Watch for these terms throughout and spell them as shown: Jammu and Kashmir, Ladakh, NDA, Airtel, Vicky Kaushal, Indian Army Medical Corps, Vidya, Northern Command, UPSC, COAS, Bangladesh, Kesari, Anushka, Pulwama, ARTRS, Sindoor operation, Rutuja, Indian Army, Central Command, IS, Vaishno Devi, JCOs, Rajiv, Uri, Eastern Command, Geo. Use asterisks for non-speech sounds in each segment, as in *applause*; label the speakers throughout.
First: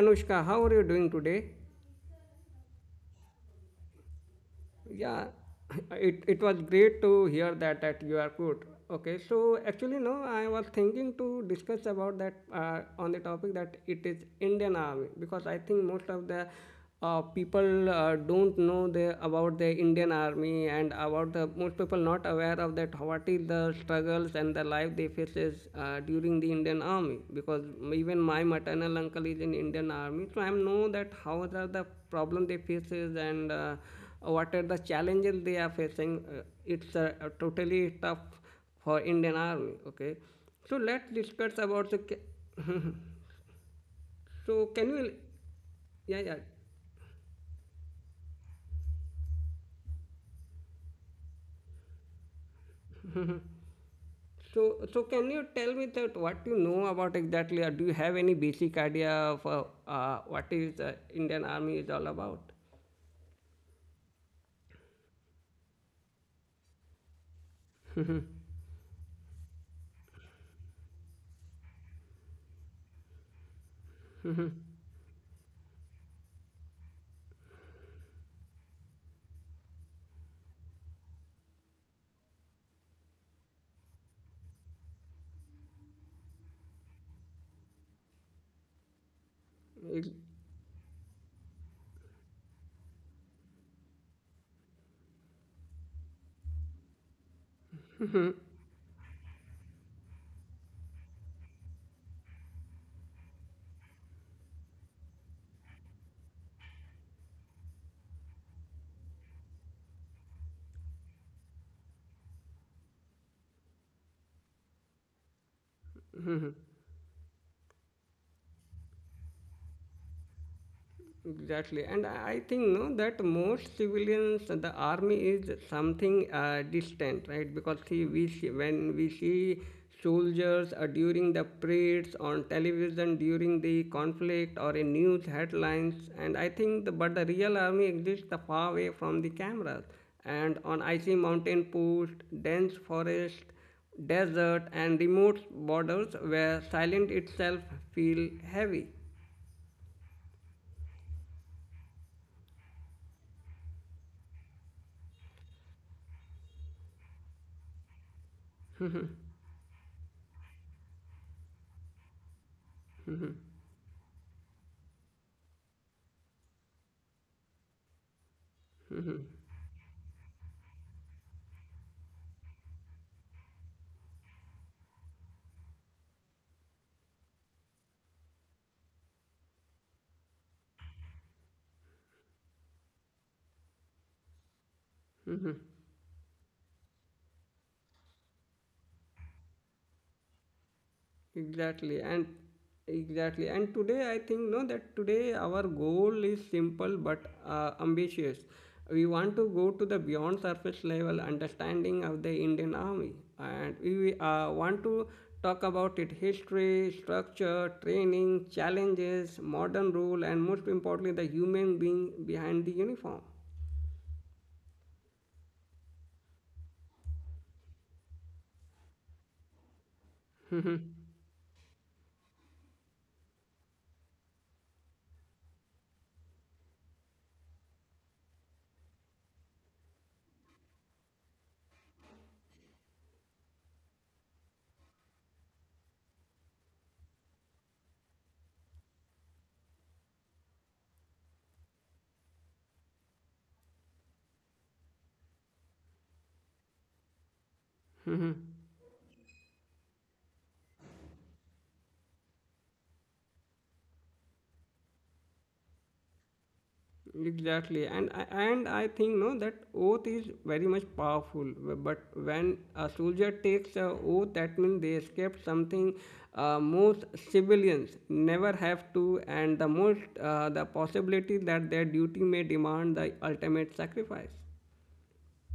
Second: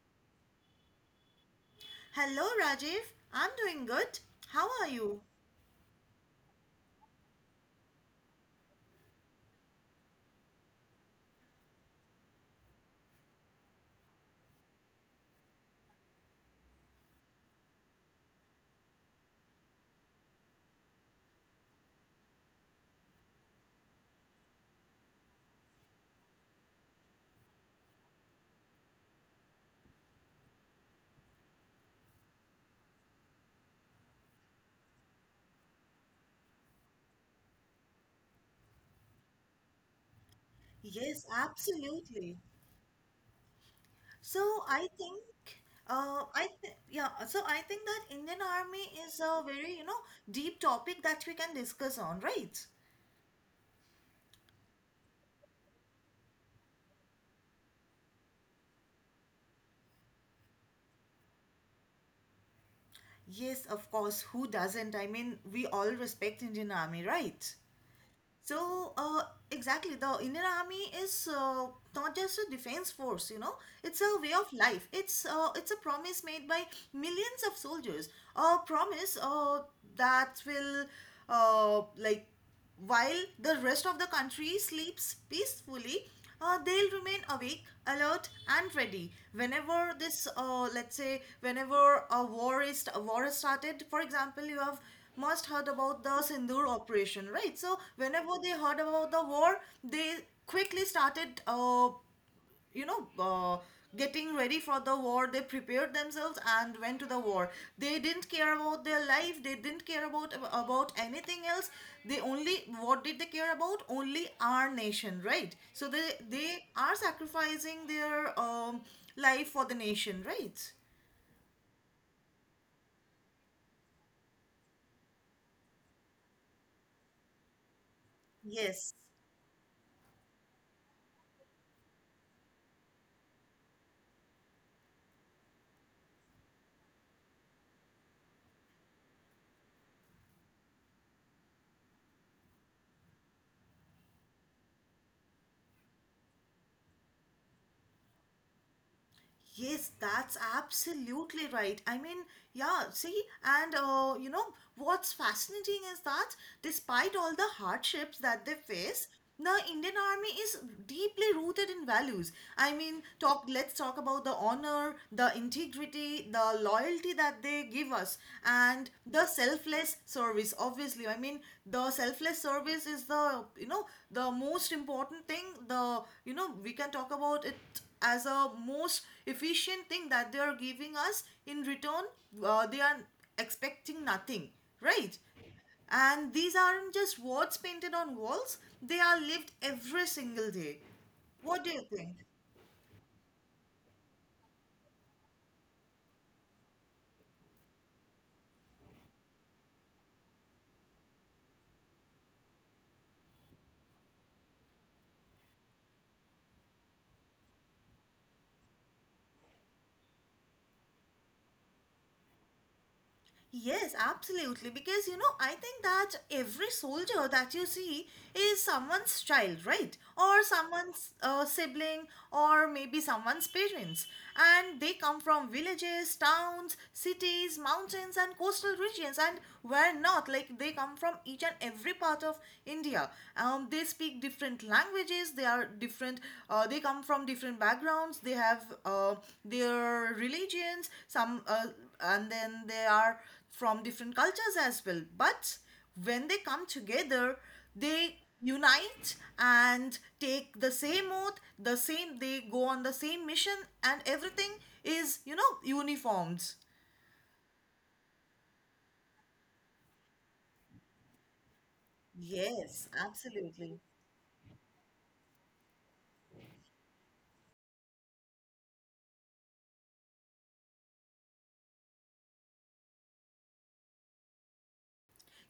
Speaker 1: Anushka, how are you doing today?
Speaker 2: Hello, Rajiv. I'm doing good. How are you?
Speaker 1: Yeah, *laughs* it was great to hear that you are good. Okay, so actually, no, I was thinking to discuss about that on the topic that it is Indian Army because I think most of the people don't know the, about the Indian Army and about the most people not aware of that what is the struggles and the life they faces during the Indian Army because even my maternal uncle is in Indian Army, so I know that how are the problem they faces and what are the challenges they are facing. It's totally tough for Indian Army. Okay, so let's
Speaker 2: Yes,
Speaker 1: discuss about the.
Speaker 2: absolutely.
Speaker 1: Ca- *laughs* so
Speaker 2: So
Speaker 1: can
Speaker 2: I
Speaker 1: you,
Speaker 2: think,
Speaker 1: yeah, yeah.
Speaker 2: I th yeah. So I think that Indian Army is a very, you know, deep topic that we can discuss on, right?
Speaker 1: So can you tell me that what you know about exactly, or do you have any basic idea of what is Indian Army is all about?
Speaker 2: Yes, of course. Who doesn't? I mean, we all respect Indian Army, right? So, exactly, the Indian Army is not just a defense force, you know, it's a way of life. It's a promise made by millions of soldiers. A promise that will, uh, like, while the rest of the country sleeps peacefully, they'll remain awake, alert, and ready. Whenever
Speaker 1: Ex-
Speaker 2: this, let's say, whenever a war is started. For example, you have must heard about the Sindoor operation, right? So whenever they heard about the war, they quickly started. You know, uh, Getting ready for the war, they prepared themselves and went to the war. They didn't care about their life. They didn't care about anything else. They only, what did they care about? Only our nation, right? So they are sacrificing their life for the nation, right?
Speaker 1: Exactly, and I think no that most civilians, the army is something distant, right? Because see, we see, when
Speaker 2: Yes,
Speaker 1: we see soldiers during the parades on television during the conflict or in news headlines, and I think the, but the real army exists the far away from the cameras, and on icy mountain post, dense forest, desert, and remote borders where silence itself feel heavy.
Speaker 2: Yes, that's absolutely right. I mean, yeah, see, and you know, what's fascinating is that despite all the hardships that they face, the Indian Army is deeply rooted in values. I mean, let's talk about the honor, the integrity, the loyalty that they give us, and the selfless service, obviously. I mean, the selfless service is the, you know, the most important thing. The, you know, we can talk about it as a most efficient thing that they are giving us in return. They are expecting nothing, right? And these aren't just words painted on walls, they are lived every single day. What do you
Speaker 1: Exactly,
Speaker 2: think?
Speaker 1: and exactly, and today I think no that today our goal is simple but ambitious. We want to go to the beyond surface level understanding of the Indian Army, and we want to talk about its history, structure, training, challenges, modern rule, and most importantly, the human being behind the uniform.
Speaker 2: Yes, absolutely. Because you know, I think that every soldier that you see is someone's child, right? Or someone's sibling, or maybe someone's parents. And they come from villages, towns, cities, mountains, and coastal regions. And where not, like they come from each and every part of India. They speak different languages. They are different. They come from different backgrounds. They have their religions. Some and then they are from different cultures as well. But when they come together, they unite and take the same oath, the same, they go on the same mission, and everything is, you know, uniformed.
Speaker 1: Exactly, and I think no that oath is very much powerful. But when a
Speaker 2: Yes,
Speaker 1: soldier takes
Speaker 2: absolutely.
Speaker 1: a oath, that means they escape something most civilians never have to, and the most the possibility that their duty may demand the ultimate sacrifice.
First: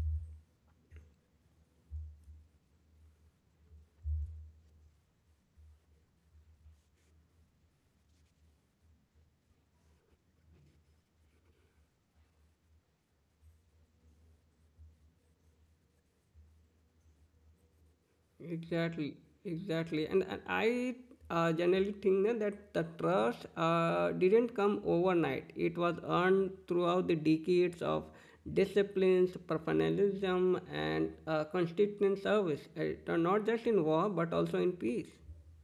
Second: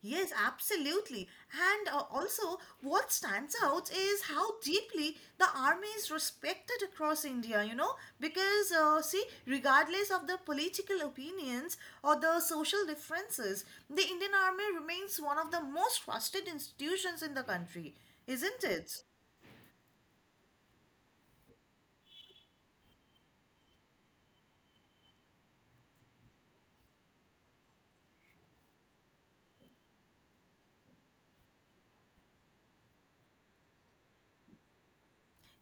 Speaker 2: Yes, absolutely. And also, what stands out is how deeply the army is respected across India, you know, because, see, regardless of the political opinions or the social differences, the Indian army remains one of the most trusted institutions in the country, isn't it?
Speaker 1: Exactly, exactly. And I generally think that the trust didn't come overnight. It was earned throughout the decades of disciplines, professionalism, and consistent service, not just in war but also in peace.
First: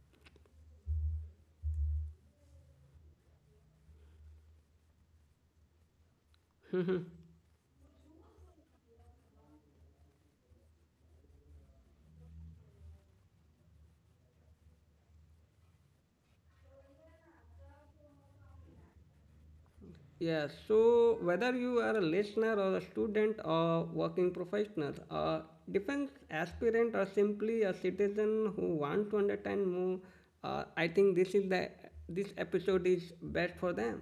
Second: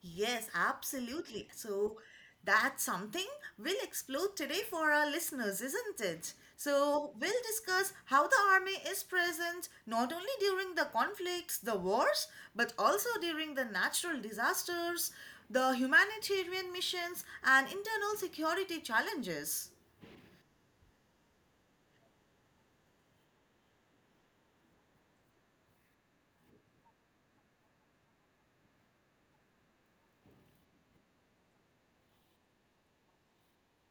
Speaker 2: Yes, absolutely. So that's something we'll explore today for our listeners, isn't it? So we'll discuss how the army is present not only during the conflicts, the wars, but also during the natural disasters, the humanitarian missions, and internal security challenges.
Speaker 1: Yeah, so whether you are a listener or a student or working professional, a defense aspirant or simply a citizen who wants to understand more, I think this episode is best for them.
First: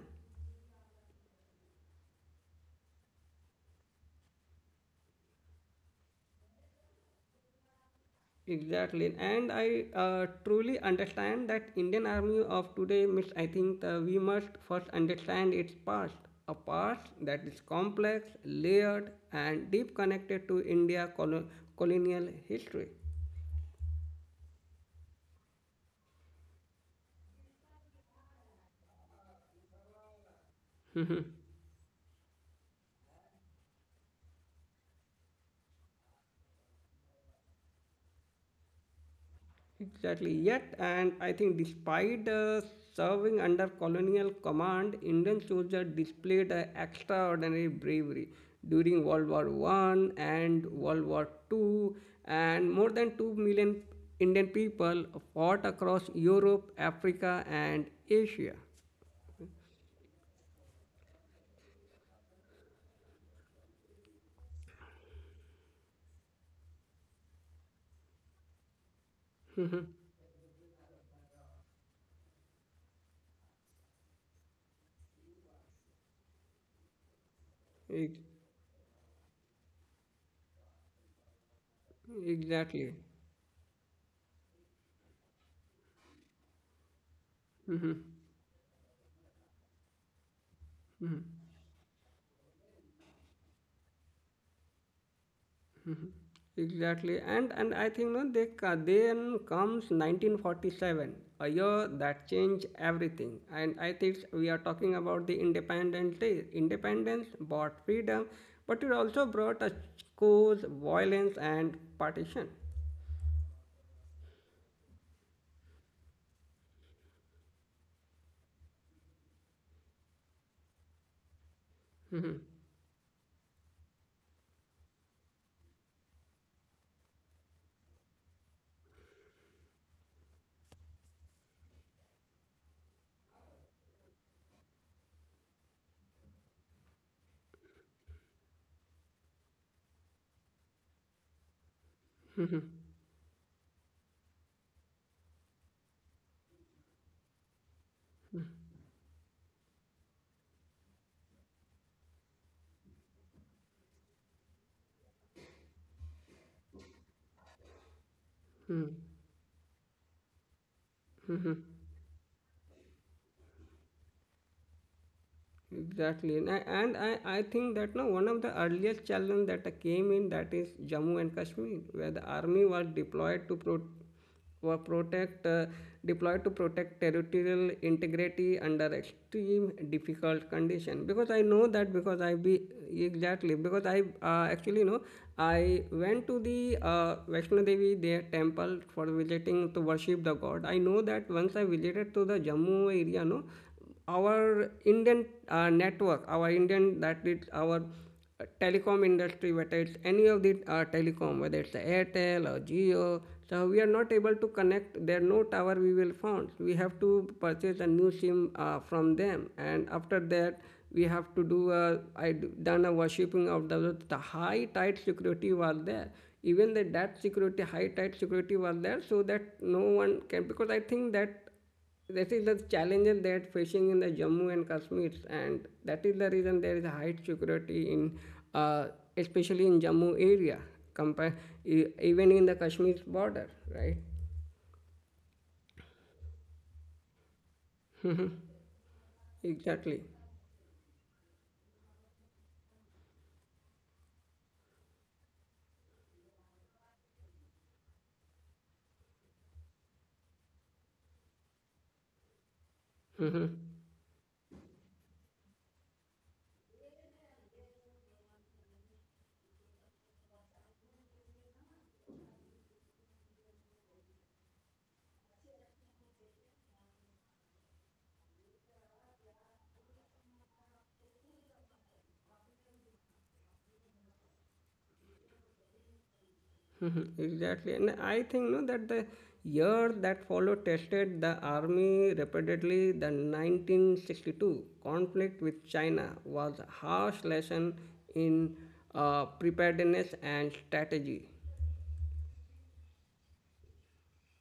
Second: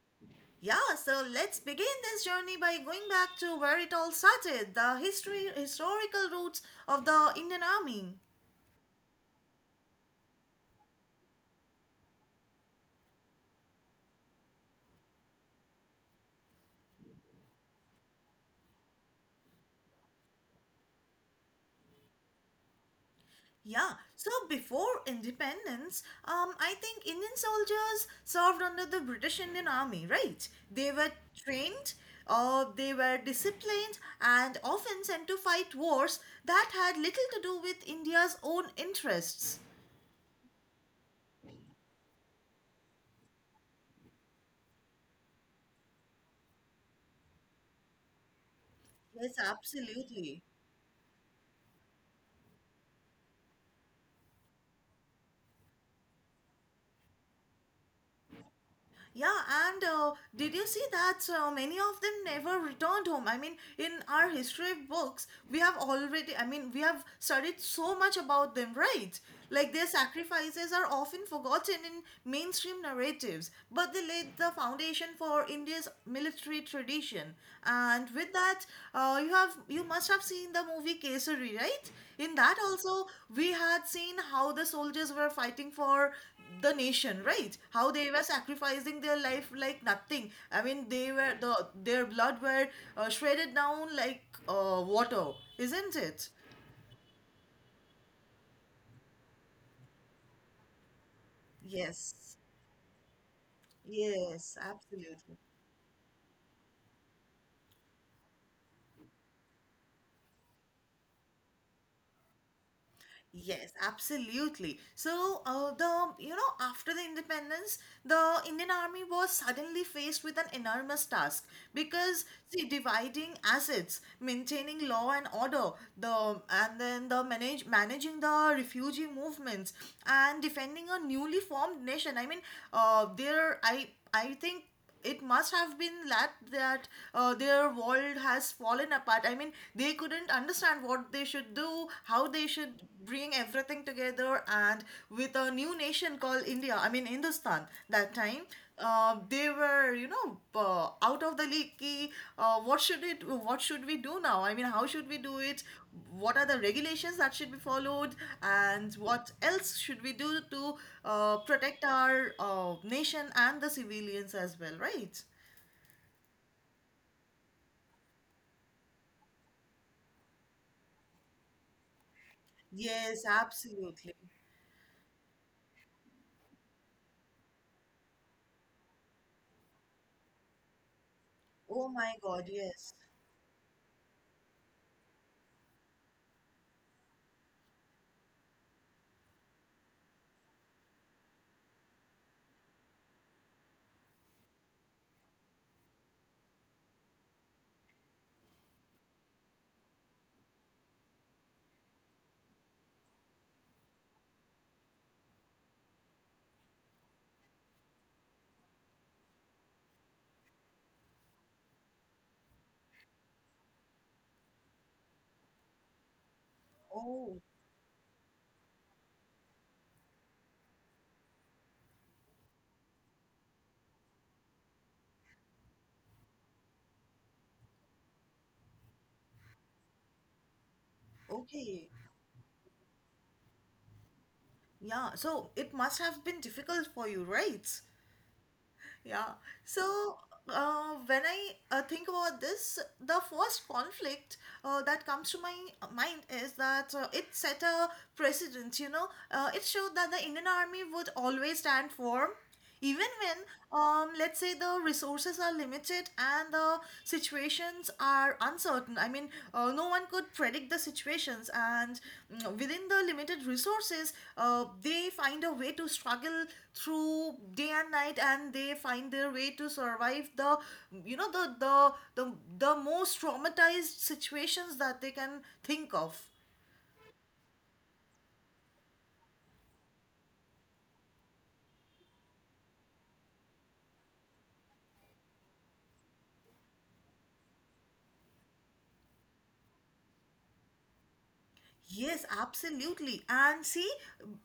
Speaker 2: Yeah, so let's begin this journey by going back to where it all started, the history historical roots of the Indian Army.
Speaker 1: Exactly, and I truly understand that Indian Army of today miss. I think we must first understand its past, a past that is complex, layered, and deep connected to colonial history.
Speaker 2: Yeah, so before independence, I think Indian soldiers served under the British Indian Army, right? They were trained, they were disciplined, and often sent to fight wars that had little to do with India's own interests.
Speaker 1: Exactly. Yet, and I think despite serving under colonial command, Indian soldiers displayed extraordinary bravery during World
Speaker 2: Yes,
Speaker 1: War One
Speaker 2: absolutely.
Speaker 1: and World War Two, and more than 2 million Indian people fought across Europe, Africa, and Asia.
Speaker 2: Yeah, and did you see that many of them never returned home? I mean, in our history books, we have already, I mean, we have studied so much about them, right? Like their sacrifices are often forgotten in mainstream narratives, but they laid the foundation for India's military tradition. And
Speaker 1: Ex-
Speaker 2: with that, you must have seen the movie Kesari, right? In that
Speaker 1: Exactly.
Speaker 2: also, we had seen how the soldiers were fighting for the nation, right? How they were sacrificing their life like nothing. I mean, they were the their blood were shredded down like water, isn't it?
Speaker 1: Exactly, and I think no, then comes 1947, a year
Speaker 2: Yes,
Speaker 1: that changed everything. And I think
Speaker 2: yes,
Speaker 1: we are talking
Speaker 2: absolutely.
Speaker 1: about the Independence Day. Independence brought freedom, but it also brought a cause, violence, and partition.
Speaker 2: Yes, absolutely. So, the you know after the independence, the Indian Army was suddenly faced with an enormous task, because see, dividing assets, maintaining law and order, the and then the manage managing the refugee movements and defending a newly formed nation. I mean, there I think it must have been that their world has fallen apart. I mean, they couldn't understand what they should do, how they should bring everything together, and with a new nation called India, I mean Hindustan that time, they were you you know out of the league ki, what should it what should we do now. I mean, how should we do it? What are the regulations that should be followed, and what else should we do to protect our nation and the civilians as well, right?
Speaker 1: Exactly, and I think that no one of the earliest challenge that I came in that is Jammu and Kashmir, where the army was
Speaker 2: Yes,
Speaker 1: deployed
Speaker 2: absolutely.
Speaker 1: were protect deployed to protect territorial integrity under extreme difficult condition. Because I know
Speaker 2: Oh
Speaker 1: that
Speaker 2: my
Speaker 1: because
Speaker 2: god,
Speaker 1: I be
Speaker 2: yes.
Speaker 1: exactly because I actually know I went to the Vaishno Devi their temple for visiting to worship the god. I know that once I visited to the Jammu area, no our Indian network, our Indian that is our telecom industry, whether it's any of the telecom, whether it's Airtel or Geo, so we are not able to connect. There are no tower we will find. We have to purchase a new SIM from them, and after that we have to do a I done a worshipping of the high tight security was there. Even the that
Speaker 2: Oh,
Speaker 1: security high tight security was there so that no one can because I think that this is the challenges that facing in the Jammu and Kashmir, and that is the reason there is a high security in, uh, especially in Jammu area, compare
Speaker 2: okay.
Speaker 1: even in the Kashmir border, right?
Speaker 2: Yeah, so it must have been difficult for you, right? Yeah. So
Speaker 1: Exactly,
Speaker 2: when I think about this, the first conflict that comes to my mind is that it set a precedent. You know, it showed that the Indian Army would always stand firm, even when, let's say, the resources are limited and the situations are uncertain. I mean, no one could predict the situations, and within the limited resources, they find a way to struggle through day and night, and they find their way to survive the, you know, the the most traumatized situations that they can think of.
Speaker 1: *laughs* exactly. And I think no that the year that follow tested the army repeatedly, the 1962 conflict with China was a harsh lesson in preparedness and strategy.
Speaker 2: Yes, absolutely. And see,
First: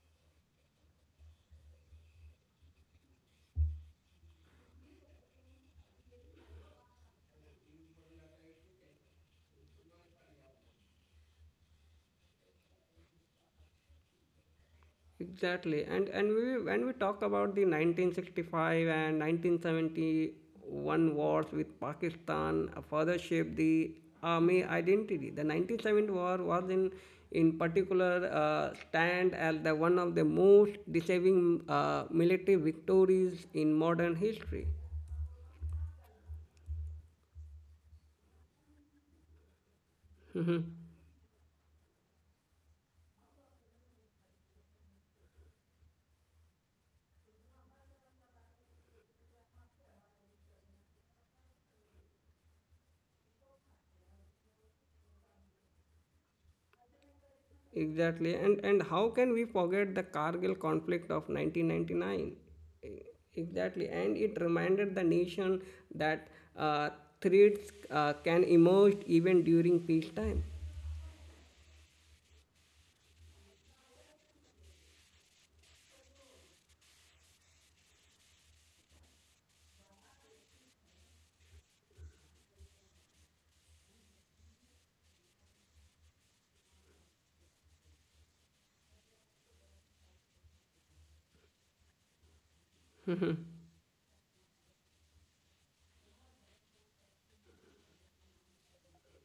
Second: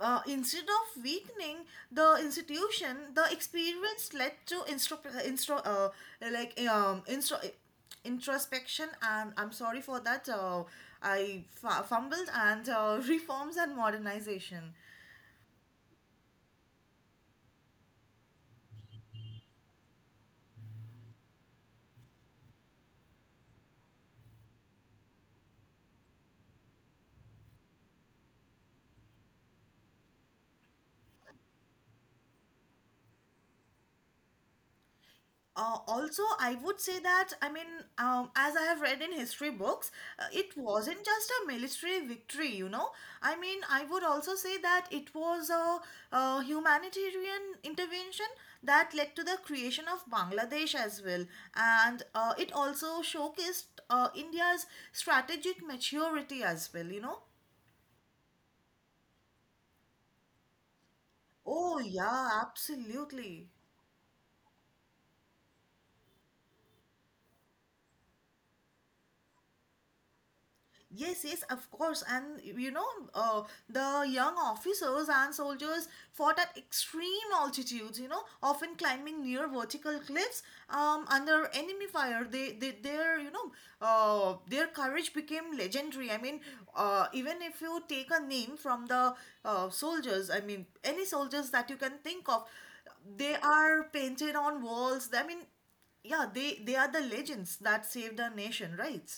Speaker 2: instead of weakening the institution, the experience led to instro, uh, like um, instro, introspection. And I'm sorry for that. Fumbled and *laughs* reforms and modernization.
Speaker 1: Exactly. And we when we talk about the 1965 and 1971 wars with Pakistan further shaped the army identity. The 1970 war was in particular stand as the one of the most deceiving military victories in modern history.
Speaker 2: Also, I would say that, I mean, as I have read in history books, it
Speaker 1: *laughs*
Speaker 2: wasn't just a military victory, you know. I mean, I would also say that it was a, uh, humanitarian intervention that led to the creation of Bangladesh as well. And it also showcased India's strategic maturity as well, you know.
Speaker 1: Exactly. And how can we forget the Kargil conflict of
Speaker 2: Oh,
Speaker 1: 1999?
Speaker 2: yeah,
Speaker 1: E-
Speaker 2: absolutely.
Speaker 1: Exactly. And it reminded the nation that uh, threats can emerge even during peacetime.
Speaker 2: Yes, yes, of course. And you know, the young officers and soldiers fought at extreme altitudes, you know, often climbing near vertical cliffs under enemy fire. Their you know, their courage became legendary. I mean, even if you take a name from the soldiers, I mean, any soldiers that you can think of, they are painted on walls. I mean, yeah, they are the legends that saved our nation, right?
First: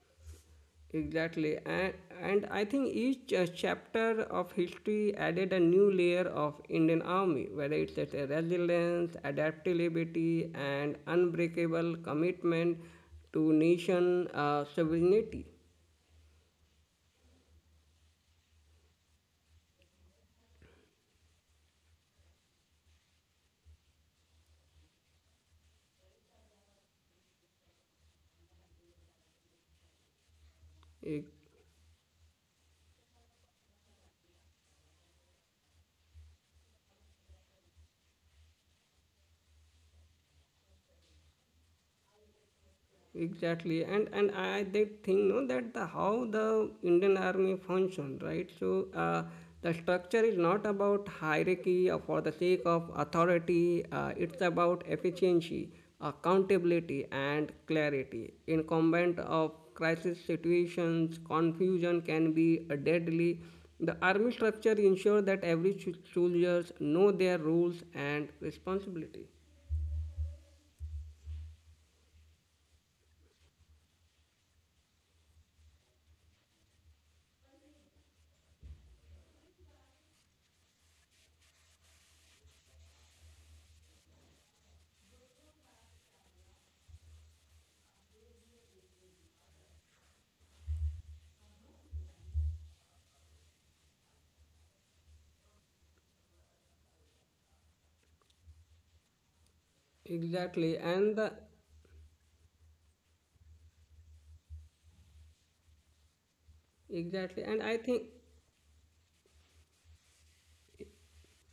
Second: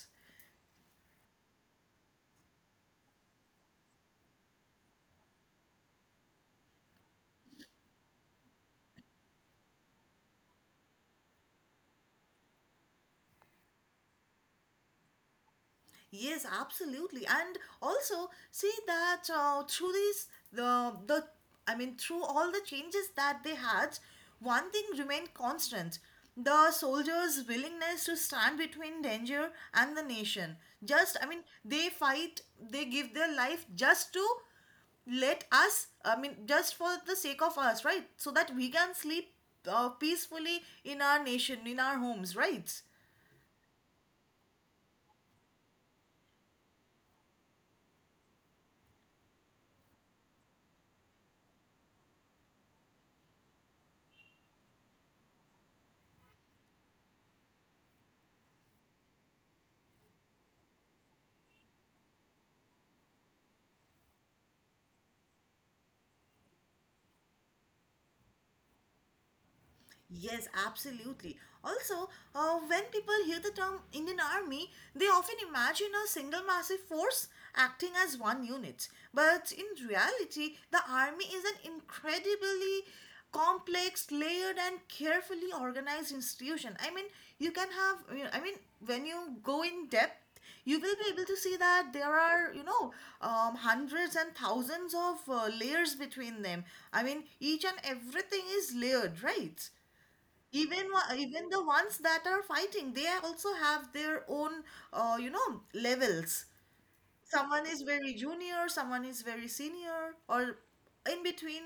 Speaker 1: Exactly. And I think each chapter of history added a new layer of Indian army, whether it's at a resilience, adaptability, and unbreakable commitment to nation sovereignty.
Speaker 2: Yes, absolutely. And also see that through these the I mean through all the changes that they had, one thing remained constant. The soldiers' willingness to stand between danger and the nation. Just I
Speaker 1: E,
Speaker 2: mean they fight, they give their life just to let us, I mean just for the sake of us, right? So that we can sleep peacefully in our nation, in our homes, right?
Speaker 1: Exactly, and I they think no that the how the Indian army function right. So the structure is not about hierarchy or for the sake of authority. It's about efficiency, accountability, and clarity. In combat of crisis situations, confusion can be deadly. The army structure ensures that every soldiers know their roles and responsibility.
Speaker 2: Yes, absolutely. Also, when people hear the term Indian Army, they often imagine a single massive force acting as one unit. But in reality, the army is an incredibly complex, layered, and carefully organized institution. I mean, you can have, you know, I mean, when you go in depth, you will be able to see that there are, you know, hundreds and thousands of layers between them. I mean, each and everything is layered, right?
Speaker 1: Exactly,
Speaker 2: Even
Speaker 1: and the
Speaker 2: even the ones that are fighting, they also have their own you know, levels.
Speaker 1: exactly,
Speaker 2: Someone
Speaker 1: and
Speaker 2: is
Speaker 1: I
Speaker 2: very
Speaker 1: think
Speaker 2: junior, someone is very senior, or in between,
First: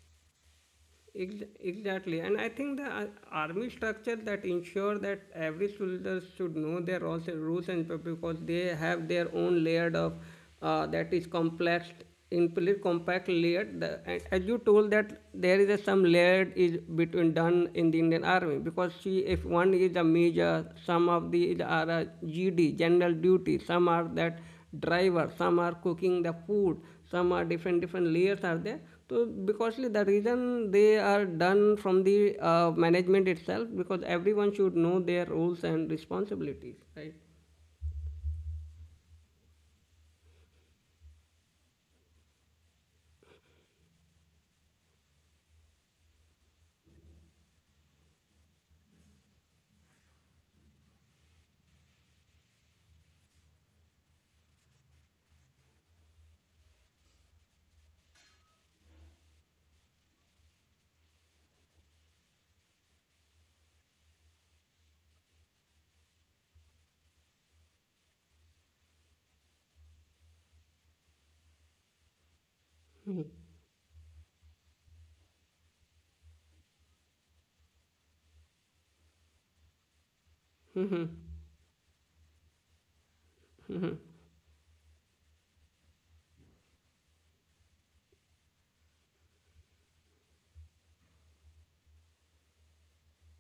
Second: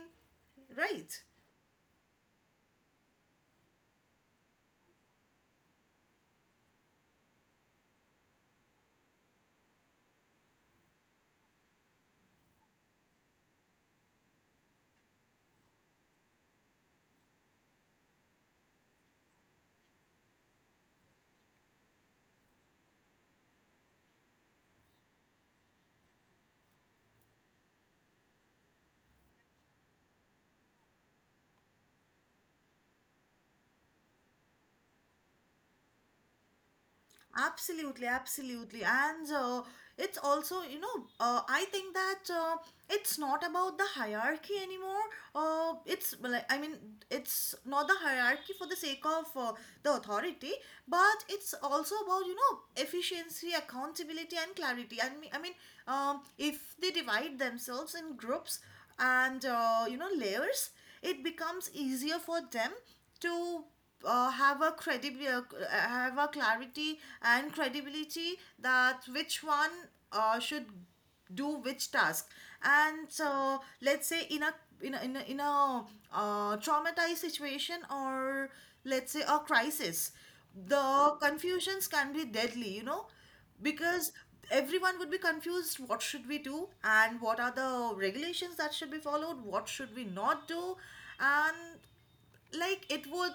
Speaker 2: right?
Speaker 1: Ex- Exactly, and I think the army structure that ensure that every soldier should know their roles and rules and purpose because they have their own layered of that is complex, implicit compact layered. The, and as you told that there is a, some layered is between done in the Indian army because see if one is a major, some of the are a GD general duty, some are that driver some are cooking the food some are different different layers are there so because the reason they are done from the management itself because everyone should know their roles and responsibilities right.
Speaker 2: Absolutely, absolutely. And it's also, you know, I think that it's not about the hierarchy anymore. It's, like, I mean, it's not the hierarchy for the sake of the authority, but it's also about, you know, efficiency, accountability, and clarity. I mean if they divide themselves in groups and, you know, layers, it becomes easier for them to have a credibility, have a clarity and credibility that which one should do which task. And so, let's say, in a in a traumatized situation, or let's say a crisis, the confusions can be deadly, you know, because everyone would be confused what should we do and what are the regulations that should be followed, what should we not do, and like it would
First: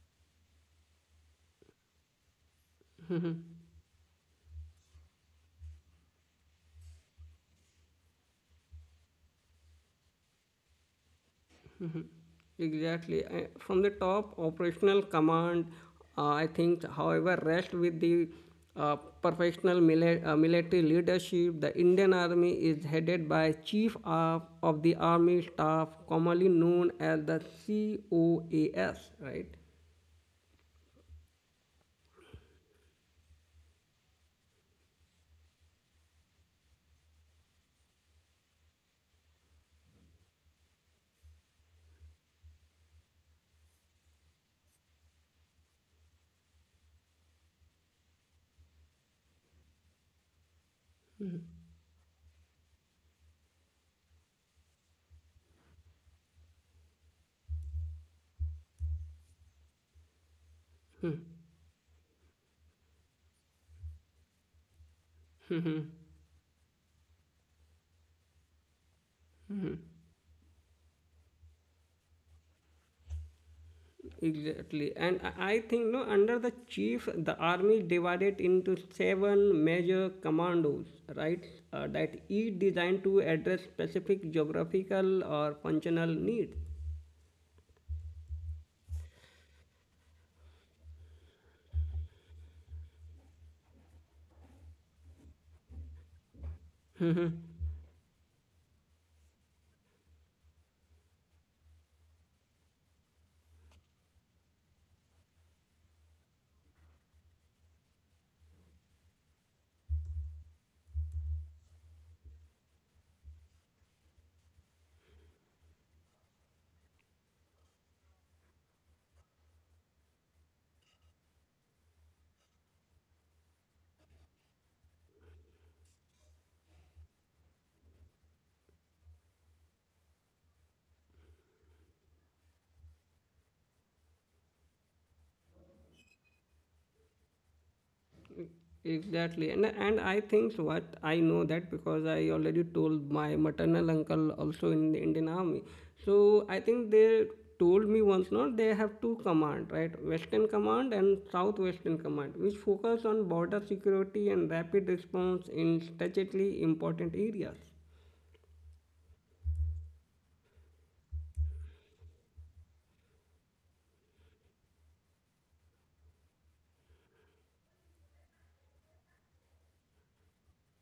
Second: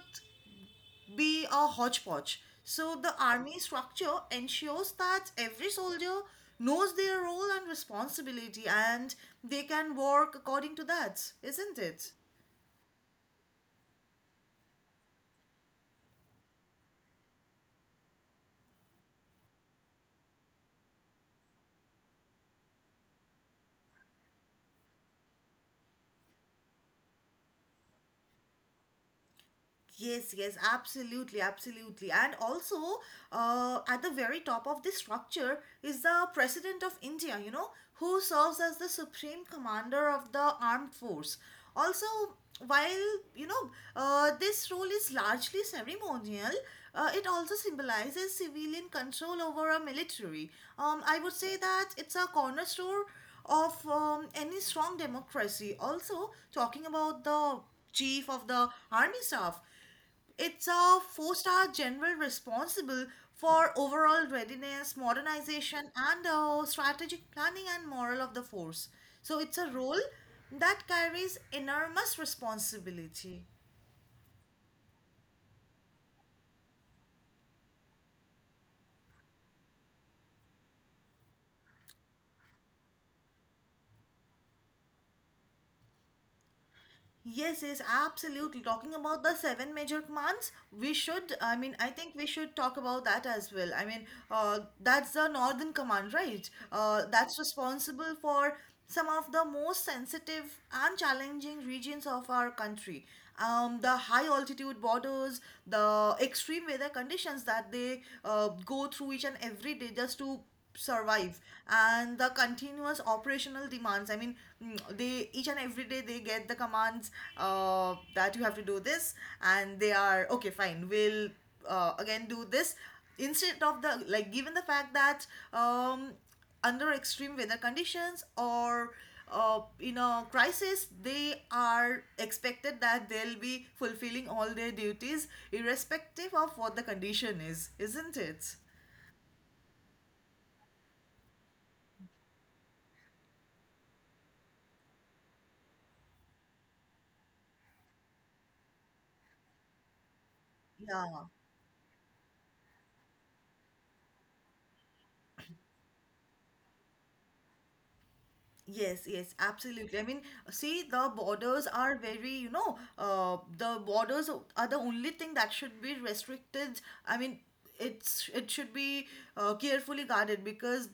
Speaker 2: be a hodgepodge. So the army structure ensures that every soldier knows their role and responsibility and they can work according to that, isn't it?
Speaker 1: Exactly. From the top operational command, I think, however, rest with the professional military leadership. The Indian Army is headed by Chief of the Army Staff, commonly known as the COAS, right?
Speaker 2: Yes, yes, absolutely, absolutely. And also, at the very top of this structure is the President of India, you know, who serves as the Supreme Commander of the Armed Force. Also, while, you know, this role is largely ceremonial, it also symbolizes civilian control over a military. I would say that it's a cornerstone of any strong democracy. Also, talking about the chief of the army staff, it's a four-star general responsible for overall readiness, modernization, and strategic planning and morale of the force. So it's a role that carries enormous responsibility.
Speaker 1: Exactly. And I think no under the chief the army divided into seven major commandos, right? That Each designed to address specific geographical or functional needs.
Speaker 2: Yes, yes, absolutely. Talking about the seven major commands, we should, I mean, I think we should talk about that as well. I mean, that's the Northern Command, right? That's responsible for some of the most sensitive and challenging regions of our country. The high altitude borders, the extreme weather conditions that they go through each and every day just to survive, and the continuous operational demands, I mean, they, each and every day they get the commands, that you have to do this, and they are, okay, fine, we'll again do this instead of the, like, given the fact that um, under extreme weather conditions or in a crisis, they are expected that they'll be fulfilling all their duties irrespective of what the condition is, isn't it?
Speaker 1: Exactly, and I think what I know that because I already told my maternal uncle also in the Indian Army. So I think they told me once not they have two command right western command and
Speaker 2: Yeah.
Speaker 1: southwestern command which focus on border security and rapid response in strategically important areas.
Speaker 2: Yes, yes, absolutely. I mean, see, the borders are very, you know, the borders are the only thing that should be restricted. I mean, it should be carefully guarded, because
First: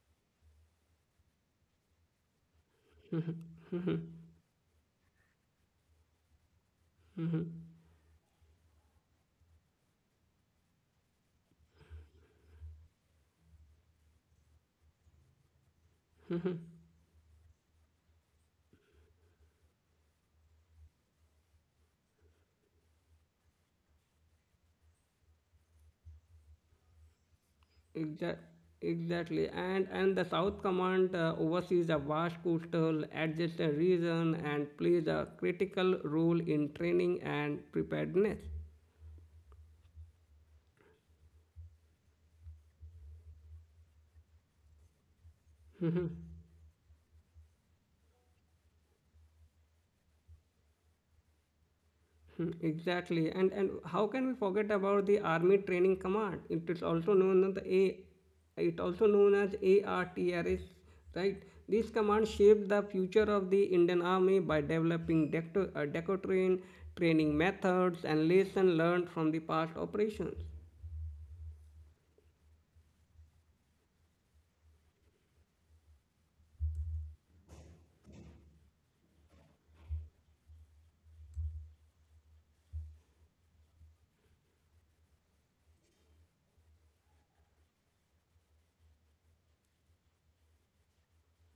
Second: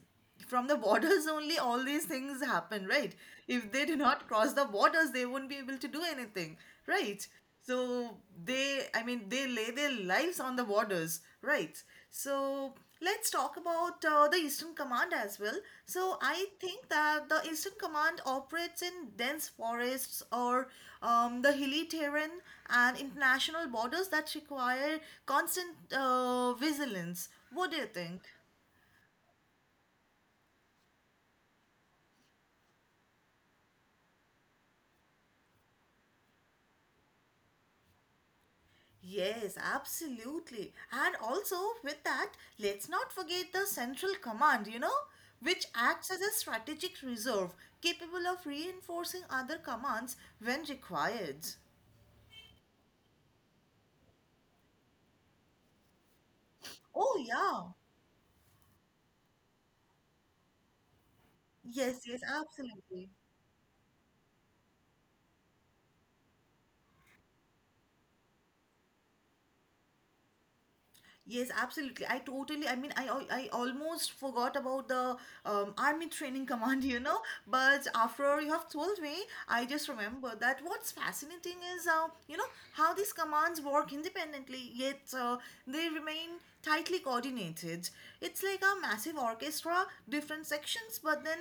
Speaker 2: from the *laughs* borders only all these things happen, right? If they do not cross the borders, they won't be able to do anything, right? So they, I mean, they lay their lives on the borders, right? So let's talk about the Eastern Command as well. So, I think that the Eastern Command operates in dense forests or the hilly terrain and international borders that require constant vigilance. What do you think?
Speaker 1: Exact, exactly, and the South Command oversees a vast coastal adjacent region and plays a critical role in training and preparedness.
Speaker 2: Yes, absolutely. And also, with that, let's not forget the Central Command, you know, which acts as a strategic reserve capable of reinforcing other commands when required.
Speaker 1: Exactly. And how can we forget about the Army Training Command? It is also
Speaker 2: Oh,
Speaker 1: known as the
Speaker 2: yeah.
Speaker 1: A it also known as ARTRS, right? This
Speaker 2: Yes, yes,
Speaker 1: command shaped the
Speaker 2: absolutely.
Speaker 1: future of the Indian Army by developing decotrain training methods and lesson learned from the past operations.
Speaker 2: Yes, absolutely. I totally, I mean, I almost forgot about the army training *laughs* command, you know, but after you have told me, I just remember that what's fascinating is, you know, how these commands work independently, yet they remain tightly coordinated. It's like a massive orchestra, different sections, but then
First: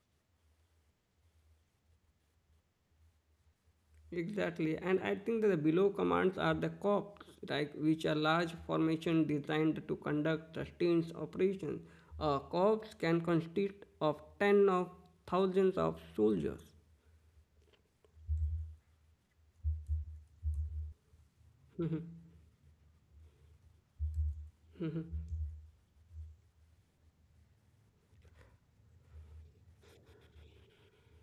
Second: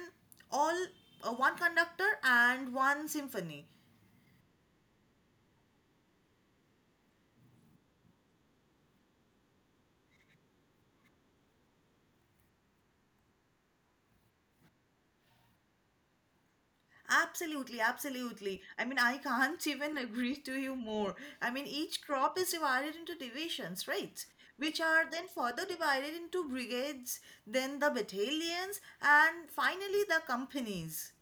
Speaker 2: all one conductor and one symphony.
Speaker 1: Exactly, and I think that the below commands are the corps, like which are large formation designed to conduct sustained operations. A corps can consist of ten of thousands of soldiers.
Speaker 2: Absolutely, absolutely. I mean, I can't *laughs* even agree to you more. I mean, each crop is divided into divisions, right? Which are then further divided into brigades, then the battalions, and finally the companies.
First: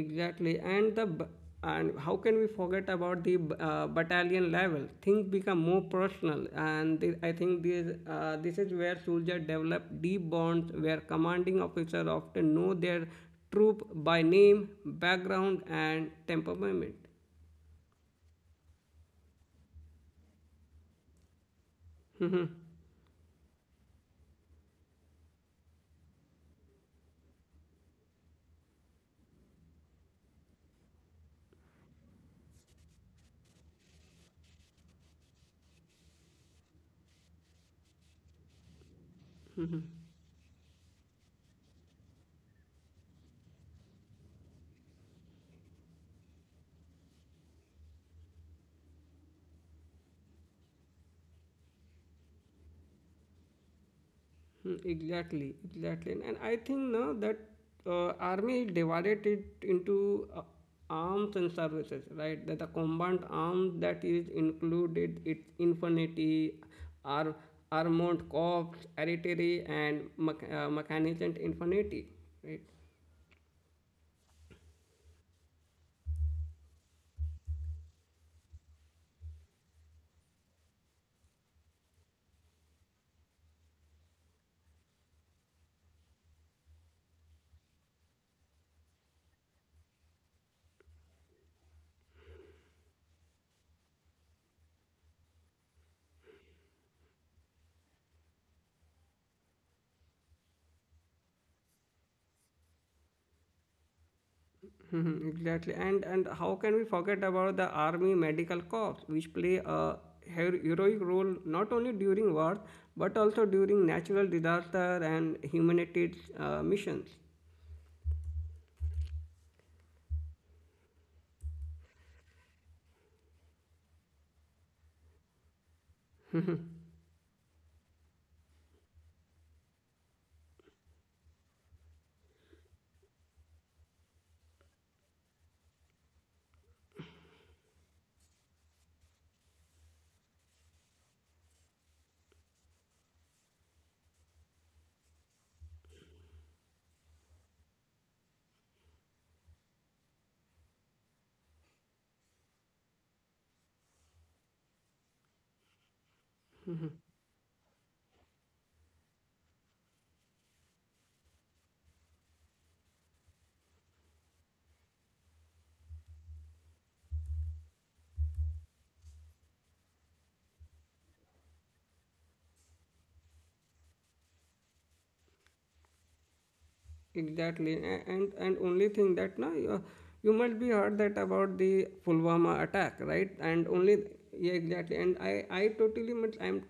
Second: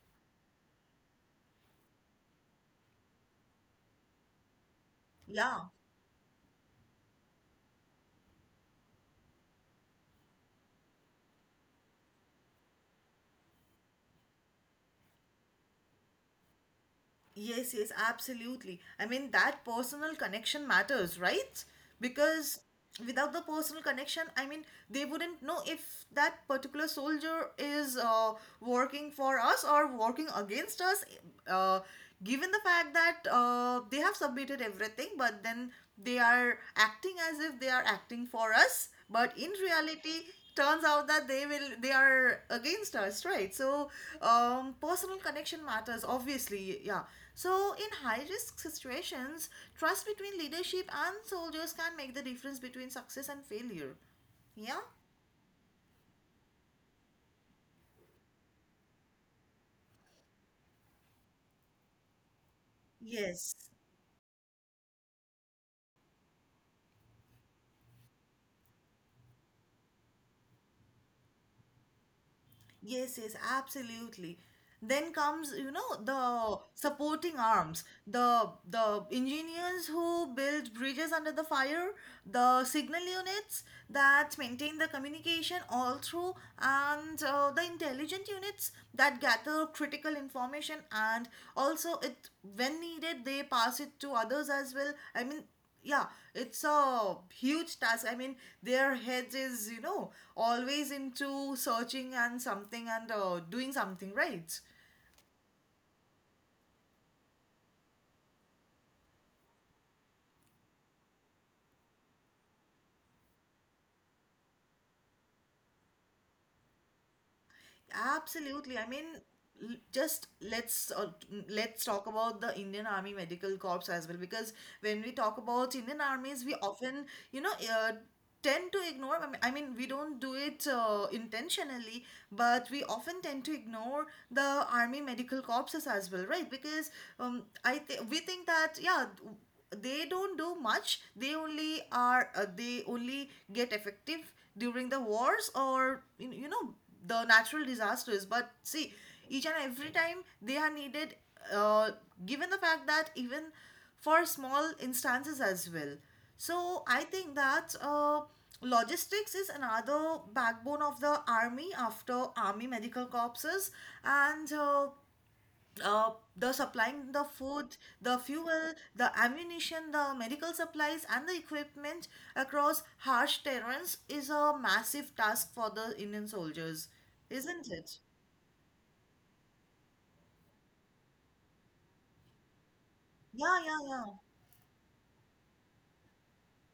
Speaker 1: Exactly, and how can we forget about the battalion level things become
Speaker 2: Yeah.
Speaker 1: more personal and the, I think this this is where soldiers develop deep bonds where commanding officers often know their troop by name background and temperament.
Speaker 2: Yes, yes, absolutely. I mean, that personal connection matters, right? Because without the personal connection, I mean, they wouldn't know if that particular soldier is working for us or working against us, uh, given the fact that they have submitted everything, but then they are acting as if they are acting for us. But in reality, turns out that they are against us, right? So personal connection matters, obviously. Yeah. So in high risk situations, trust between leadership and soldiers can make the difference between success and failure. Yeah.
Speaker 1: Exactly, and I think no that army divided it into arms and services, right? That the combat
Speaker 2: Yes,
Speaker 1: arms that is included its infantry, ar- armored corps, artillery, and mechanized infantry, right?
Speaker 2: yes, yes, absolutely. Then comes, you know, the supporting arms, the engineers who build bridges under the fire, the signal units that maintain the communication all through, and the intelligent units that gather critical information and also it, when needed, they pass it to others as well. I mean, yeah, it's a huge task. I mean, their heads is, you know, always into searching and something and doing something, right?
Speaker 1: Mhm, Exactly, and how can we forget about the army medical corps, which play a heroic role not only during wars but also during natural disaster and humanitarian missions.
Speaker 2: Absolutely. I mean, just let's talk about the Indian Army Medical Corps as well, because when we talk about Indian armies, we often, you know, tend to ignore. I mean, we don't do it intentionally, but we often tend to ignore the Army Medical Corpses as well, right? Because I th we think that, yeah, they don't do much. They only are. They only get effective during the wars, or you know, the natural disasters. But see, each and every time they are needed, uh, given the fact that even for small instances as well. So I think that logistics is another backbone of the army after army medical corpses, and uh, the supplying the food, the fuel, the ammunition, the medical supplies, and the equipment across harsh terrains is a massive task for the Indian soldiers,
Speaker 1: Exactly,
Speaker 2: isn't it?
Speaker 1: and only thing that now you must be heard that about the Pulwama attack, right?
Speaker 2: Yeah,
Speaker 1: And
Speaker 2: yeah,
Speaker 1: only
Speaker 2: yeah.
Speaker 1: Yeah, exactly. And I totally much I'm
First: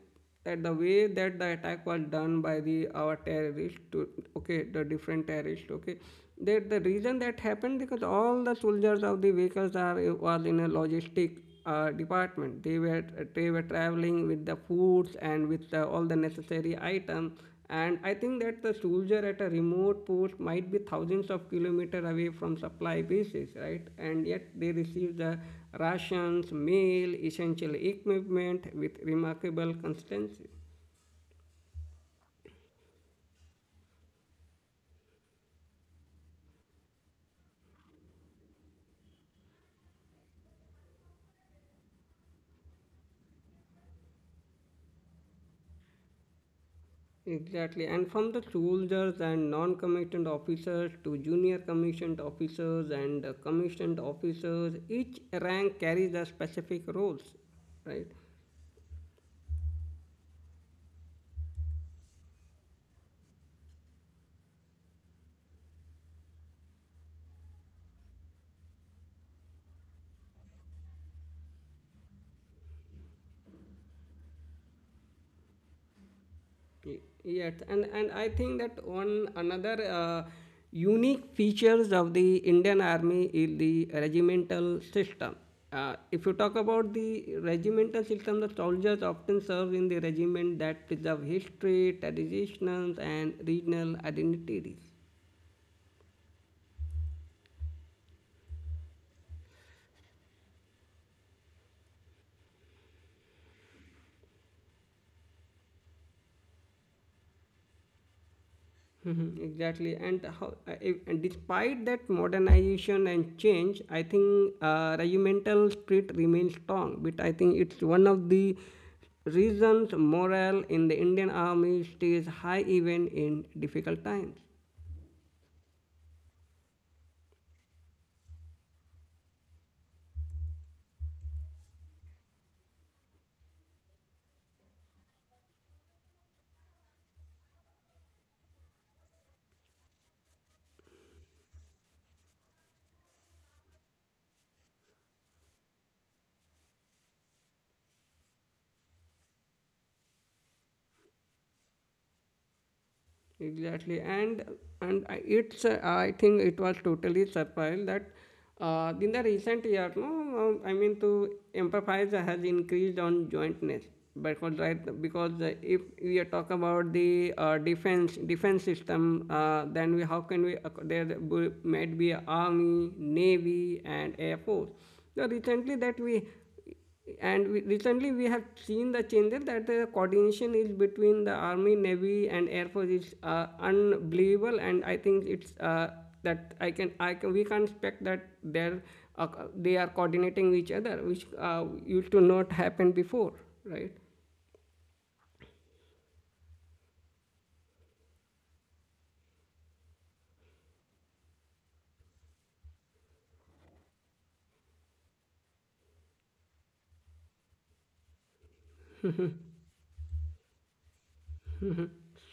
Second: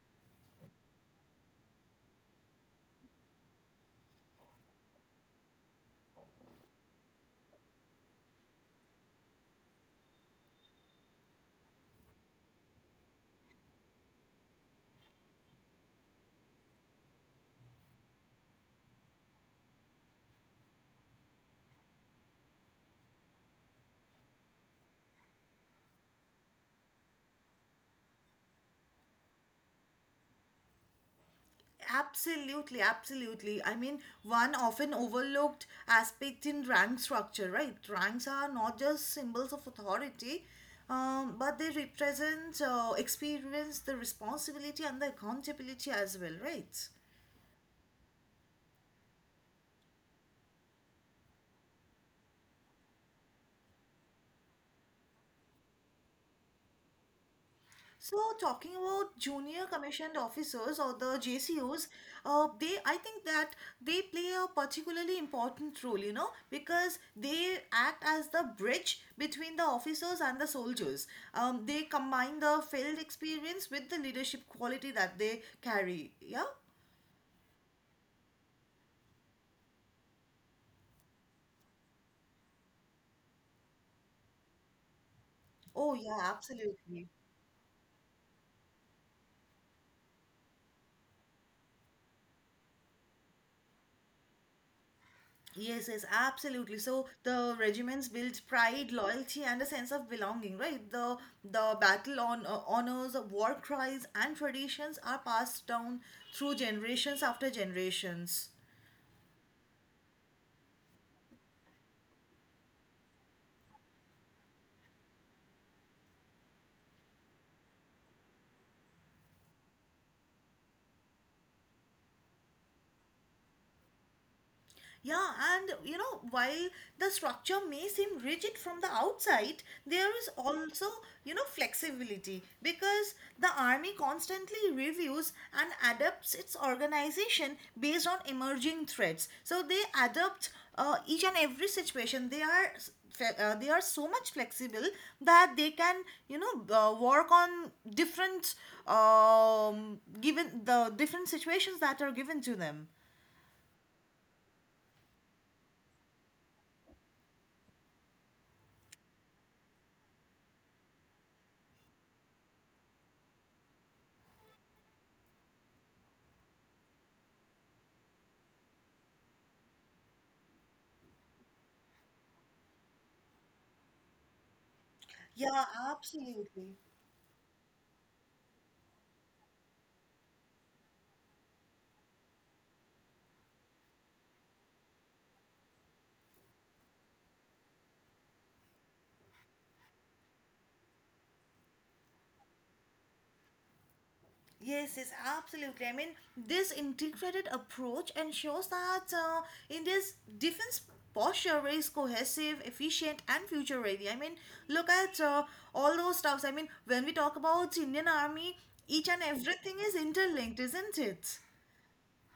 Speaker 1: That the way that the attack was done by the our terrorists, to, okay, the different terrorists, okay. That the reason that happened because all the soldiers of the vehicles are was in a logistic department. They were traveling with the foods and with all the necessary items. And I think that the soldier at a remote post might be thousands of kilometers away from supply bases, right? And yet they receive the rations, mail, essential equipment with remarkable constancy.
Speaker 2: Absolutely, absolutely. I mean, one often overlooked aspect in rank structure, right? Ranks are not just symbols of authority, but they represent experience, the responsibility, and the accountability as well, right?
Speaker 1: Exactly, and from the soldiers and non-commissioned officers to junior commissioned officers and commissioned officers, each rank carries the specific roles, right?
Speaker 2: So talking about junior commissioned officers or the JCOs, they I think that they play a particularly important role, you know, because they act as the bridge between the officers and the soldiers. They combine the field experience with the leadership quality that they carry. Yeah.
Speaker 1: Yes, and I think that one another unique features of the Indian Army is the regimental system.
Speaker 2: Oh yeah,
Speaker 1: If you talk about
Speaker 2: absolutely.
Speaker 1: the regimental system, the soldiers often serve in the regiment that preserve history, traditions, and regional identities.
Speaker 2: Yes, yes, absolutely. So the regiments built pride, loyalty, and a sense of belonging, right? The battle on honors, war cries, and traditions are passed down through generations after generations.
Speaker 1: Mhm, exactly. And how and despite that modernization and change, I think regimental spirit remains strong, but I think it's one of the reasons morale in the Indian Army stays high even in difficult times.
Speaker 2: Yeah, and you know, while the structure may seem rigid from the outside, there is also, you know, flexibility because the army constantly reviews and adapts its organization based on emerging threats. So they adapt each and every situation. They are they are so much flexible that they can, you know, work on different given the different situations that are given to them.
Speaker 1: Exactly, and it's I think it was totally surprised that in the recent year, no, I mean to empathize has increased on jointness because, right? Because if we are talk about the defense system, then we how can we there might be army, navy, and air force. So
Speaker 2: Yeah,
Speaker 1: recently that we
Speaker 2: absolutely.
Speaker 1: and we, recently we have seen the changes that the coordination is between the army, navy, and air force is unbelievable. And I think it's that I can we can expect that they're uh, they are coordinating each other, which used to not happen before, right?
Speaker 2: Yes, yes, absolutely. I mean, this integrated approach ensures that India's defense posture is cohesive, efficient, and future ready. I mean, look at all those stuffs. I mean, when we talk about Indian Army, each and everything is interlinked, isn't it?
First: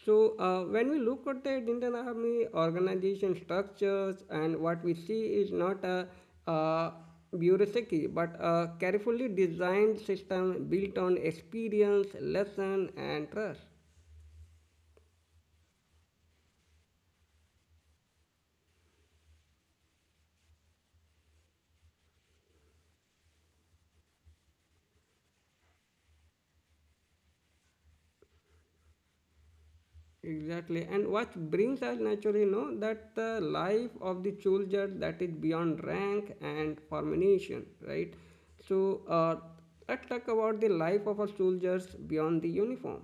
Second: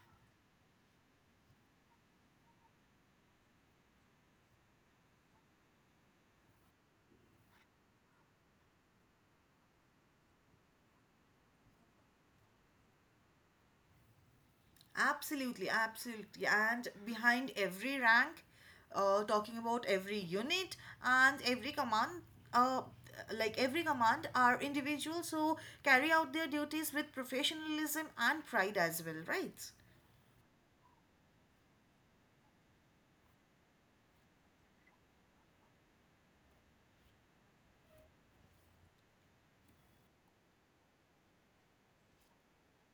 Speaker 1: So, when we look at the Indian Army organization structures, and what we see is not a, uh bureaucracy but a carefully designed system built on experience, lesson, and trust.
Speaker 2: Absolutely, absolutely. And behind every rank, talking about every unit and every command, uh, are individuals who carry out their duties with professionalism and pride as well, right?
Speaker 1: Exactly, and what brings us naturally know that the life of the soldier that is beyond rank and formation, right? So, let's talk about the life of a soldiers beyond the uniform.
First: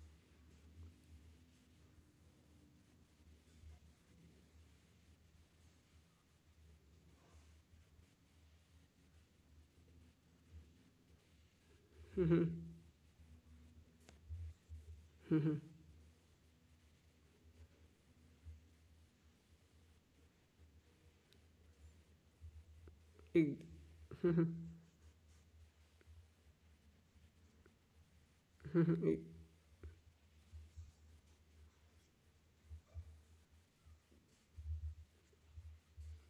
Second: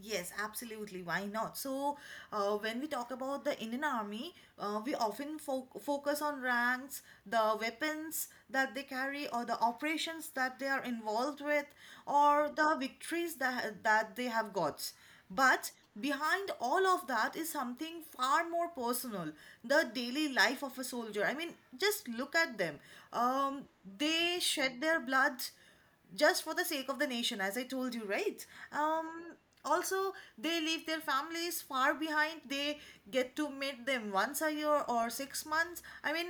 Speaker 2: Yes, absolutely. Why not? So, when we talk about the Indian Army, focus on ranks, the weapons that they carry, or the operations that they are involved with, or the victories that, they have got. But behind all of that is something far more personal, the daily life of a soldier. I mean, just look at them.
Speaker 1: Ex-
Speaker 2: Um, they shed their blood just for the sake of the nation, as I told you, right? Um, Also, they leave their families far behind. They get to meet them once a year or 6 months. I mean,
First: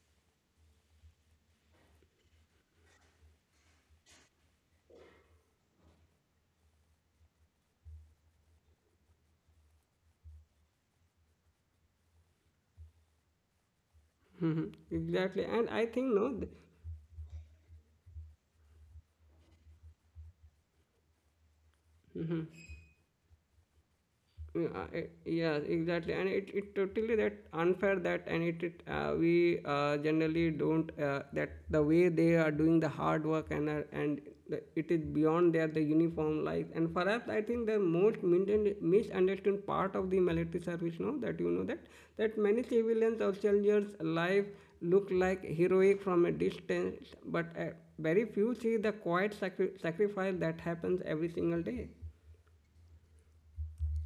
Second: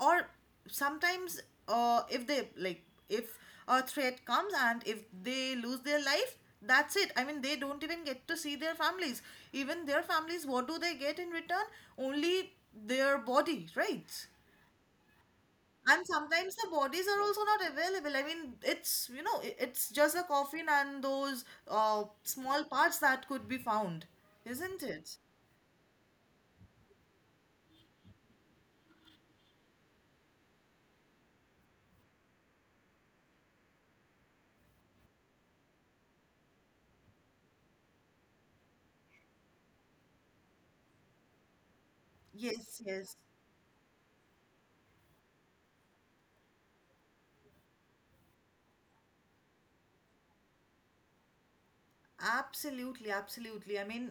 Speaker 2: or sometimes, if they like, if a threat comes and if they lose their life, that's it. I mean, they don't even get to see their families. Even their families, what do they get in return? Only their body, right?
Speaker 1: Mhm. Exactly, and I
Speaker 2: And
Speaker 1: think no,
Speaker 2: sometimes the bodies are also not available. I mean, it's, you know, it's just a coffin and those small parts that could be found, isn't it?
Speaker 1: yeah, exactly, and it totally that unfair that and it we generally don't that the way they are doing the hard work and it is beyond their the uniform life, and perhaps I think the most misunderstood part of the military service now that you know that many
Speaker 2: Yes, yes.
Speaker 1: civilians or soldiers life look like heroic from a distance, but very few see the quiet sacrifice that happens every single day.
Speaker 2: Absolutely, absolutely. I mean,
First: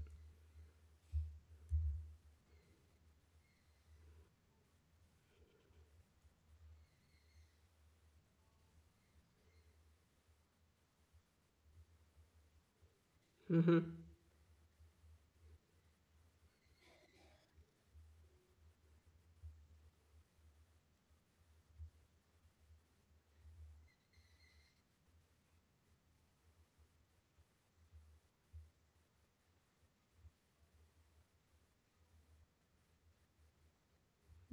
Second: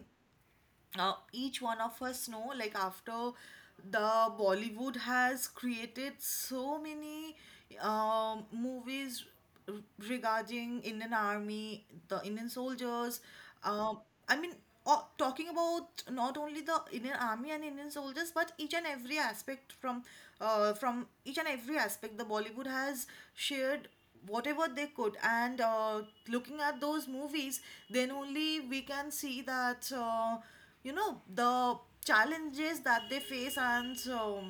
Speaker 2: each one of us know, like, after the bollywood has created so many movies r- regarding Indian army, the Indian soldiers.
Speaker 1: Mm-hmm,
Speaker 2: um i mean Talking about not only the Indian army and Indian soldiers but each and every aspect, from each and every aspect, the bollywood has shared whatever they could. And looking at those movies, then only we can see that you know, the challenges that they face and so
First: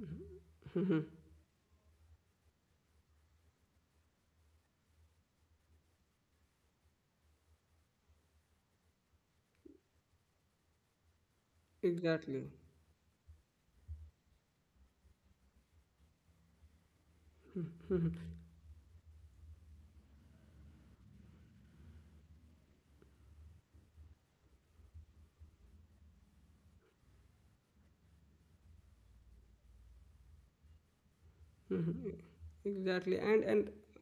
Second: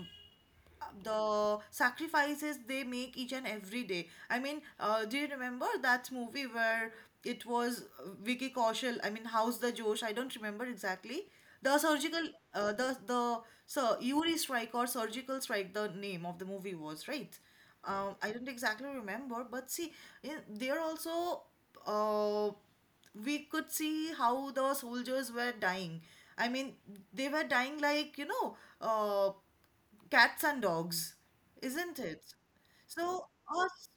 Speaker 1: mm-hmm.
Speaker 2: the sacrifices they make each and every day. I mean, do you remember that movie where it was Vicky Kaushal? I mean, How's the Josh? I don't remember exactly. The surgical,
Speaker 1: Exactly,
Speaker 2: the so Uri strike or surgical strike, the name of the movie was, right? I don't exactly remember, but see, in, there also, uh, we could see how the soldiers were dying. I mean, they were dying like, you know, cats and dogs, isn't it?
Speaker 1: exactly,
Speaker 2: So,
Speaker 1: and
Speaker 2: us,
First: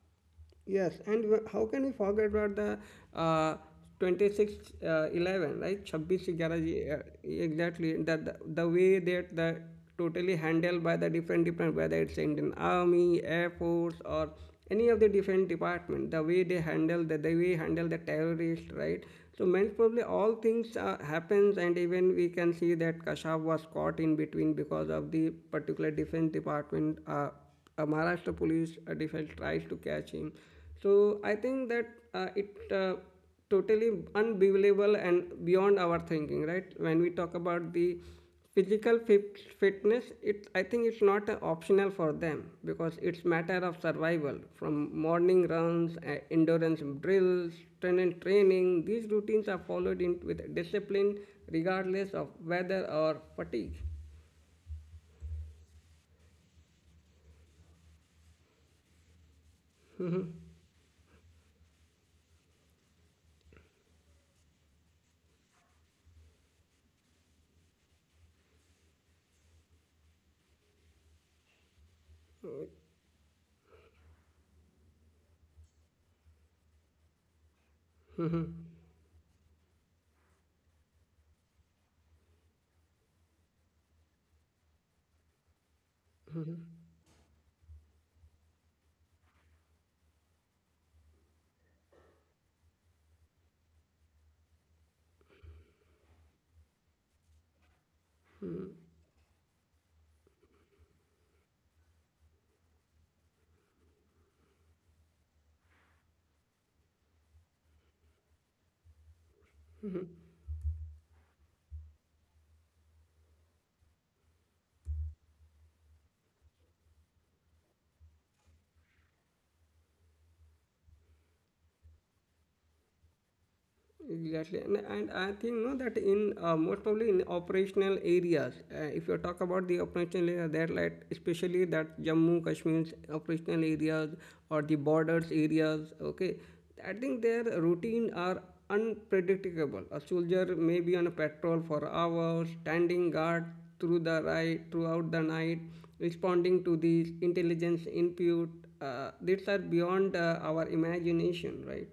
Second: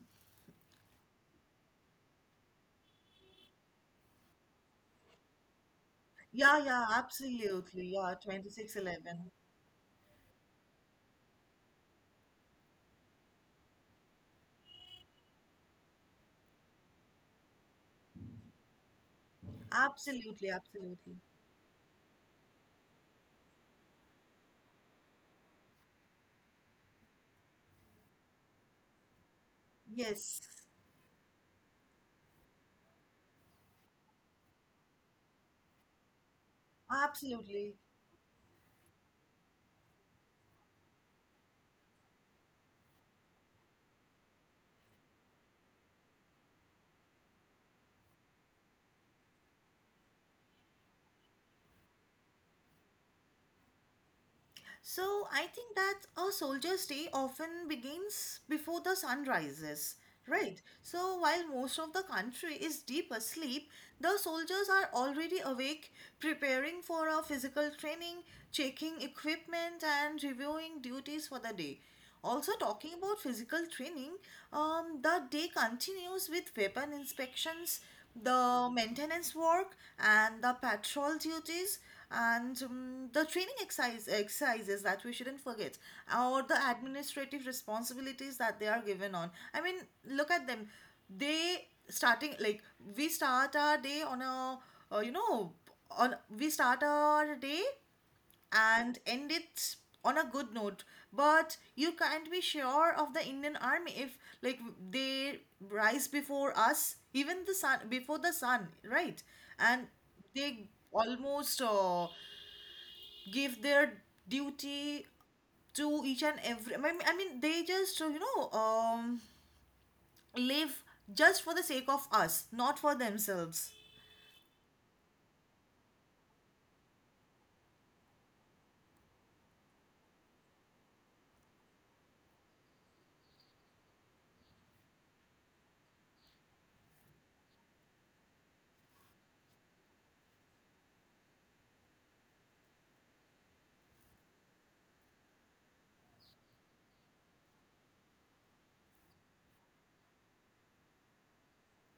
Speaker 1: yes. And how can we forget about the uh, 26 11, right? 26
Speaker 2: yeah,
Speaker 1: 11,
Speaker 2: yeah, absolutely.
Speaker 1: exactly.
Speaker 2: Yeah,
Speaker 1: The way
Speaker 2: 2611.
Speaker 1: that the totally handled by the different whether it's Indian Army, Air Force, or any of the different department, the way they handle the way handle the terrorist, right? So most probably all
Speaker 2: Absolutely,
Speaker 1: things
Speaker 2: absolutely.
Speaker 1: happens, and even we can see that Kashab was caught in between because of the particular defense department. Maharashtra police defense tries to catch him.
Speaker 2: Yes,
Speaker 1: So I think that it totally unbelievable and beyond our thinking, right? When we talk
Speaker 2: absolutely.
Speaker 1: about the physical fitness, it I think it's not optional for them because it's matter of survival. From morning runs, endurance drills, strength training, these routines are followed in with discipline regardless of weather or fatigue.
Speaker 2: So I think that a soldier's day often begins before the sun rises, right? So while most of the country is deep asleep, the soldiers are already awake, preparing for a physical training, checking equipment, and reviewing duties for the day. Also, talking about physical training, the day continues with weapon inspections, the maintenance work, and the patrol duties, and the training exercises that we shouldn't forget, or the administrative responsibilities that they are given on. I mean, look at them. They starting like, we start our day on a you know on we start our day and end it on a good note. But you can't be sure of the Indian Army. If like they rise before us, even the sun, before the sun, right? And they almost give their duty to each and every. I mean, they just live, just for the sake of us, not for themselves.
Speaker 1: Exactly, and I think no, that in most probably in operational areas, if you talk about the operational area, there like especially that Jammu Kashmir's operational areas or the borders areas, okay, I think their routine are unpredictable. A soldier may be on a patrol for hours, standing guard throughout the night, responding to these intelligence input. These are beyond our imagination, right?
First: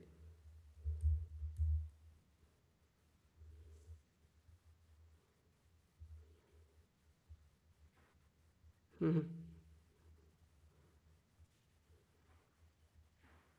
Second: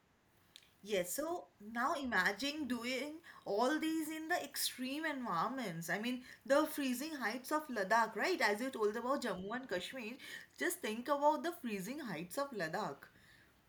Speaker 2: Yes, so now imagine doing all these in the extreme environments. I mean, the freezing heights of Ladakh, right? As you told about Jammu and Kashmir, just think about the freezing heights of Ladakh.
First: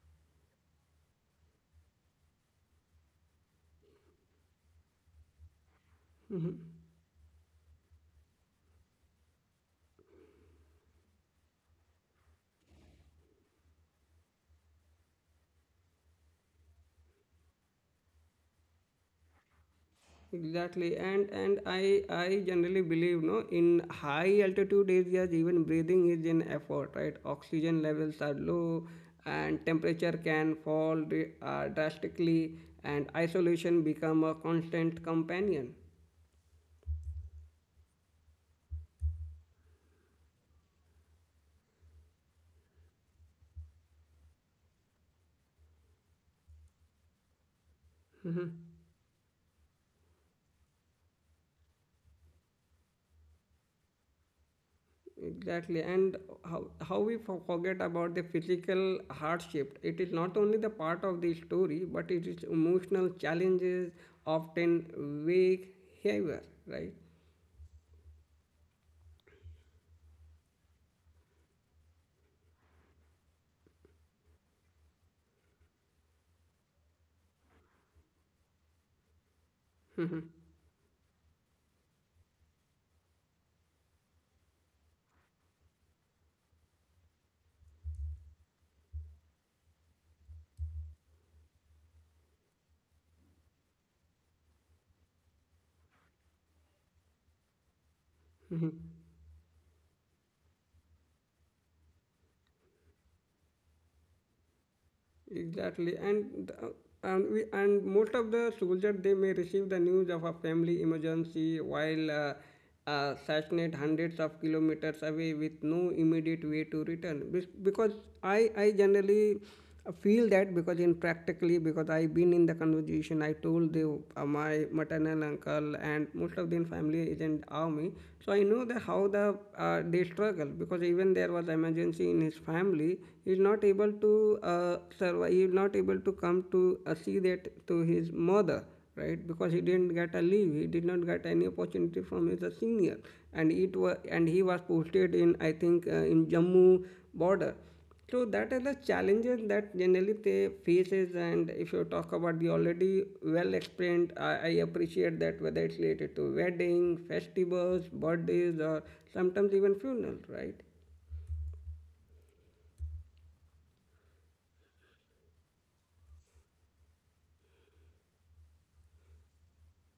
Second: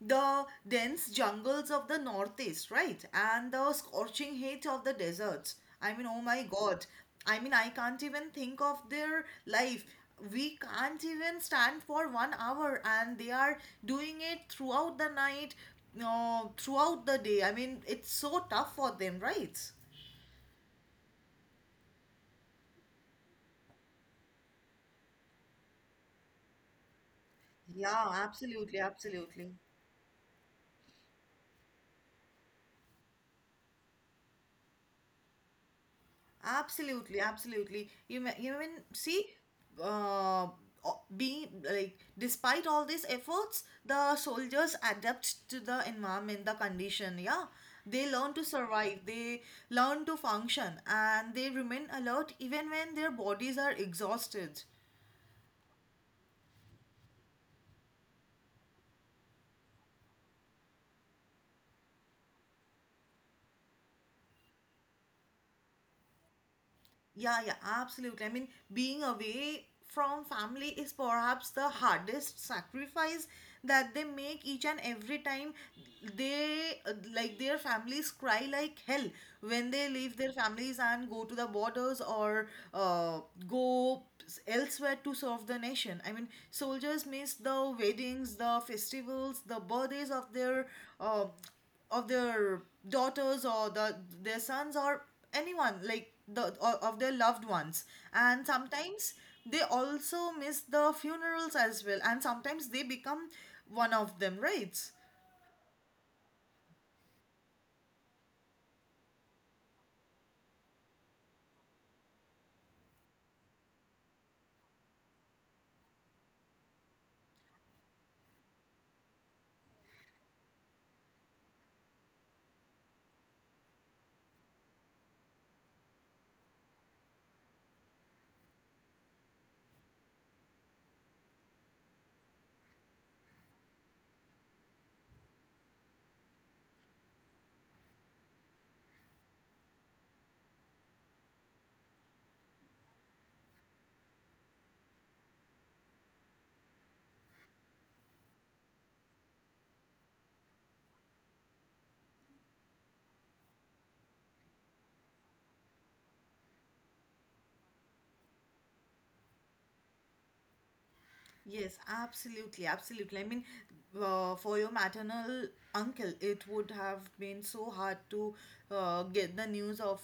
Speaker 2: The dense jungles of the northeast, right? And the scorching heat of the deserts. I mean, oh my God. I mean, I can't even think of their life. We can't even stand for 1 hour, and they are doing it throughout the night, no, throughout the day. I mean, it's so tough for them, right?
Speaker 1: Exactly, and I generally believe no in high altitude areas even breathing is an effort, right? Oxygen
Speaker 2: Yeah,
Speaker 1: levels are
Speaker 2: absolutely,
Speaker 1: low,
Speaker 2: absolutely.
Speaker 1: and temperature can fall drastically, and isolation become a constant companion.
Speaker 2: Absolutely, absolutely. You mean see, uh, being like, despite all these efforts, the soldiers adapt to the environment, the condition. Yeah, they learn to survive. They learn to function, and they remain alert even when their bodies are exhausted.
Speaker 1: Exactly, and how how we forget about the physical hardship. It is not only the part of the story, but it is emotional challenges often weigh heavier, right?
Speaker 2: Yeah, yeah, absolutely. I mean, being away from family is perhaps the hardest sacrifice that they make each and every time they like, their families cry like hell when they leave their families and go to the borders, or uh, go elsewhere to serve the nation. I mean, soldiers miss the weddings, the festivals, the birthdays of their uh, of their daughters, or their sons, or anyone like of their loved ones. And sometimes they also miss the funerals as well, and sometimes they become one of them, right?
Speaker 1: Exactly, and we and most of the soldiers they may receive the news of a family emergency while stationed hundreds of kilometers away with no immediate way to return. Because I generally feel that because in practically because I've been in the conversation I told the my maternal uncle and most of them family is in army, so I know the how the they struggle because even there was emergency in his family. He is not able to survive. He is not able to come to see that to his mother, right? Because he didn't get a leave, he did not get any opportunity from his senior. And he was posted in I think in Jammu border. So that is the challenges that generally they faces. And if you talk about the already well explained, I appreciate that whether it's related to wedding, festivals, birthdays or sometimes even funerals, right?
Speaker 2: Yes, absolutely, absolutely. I mean, for your maternal uncle, it would have been so hard to get the news of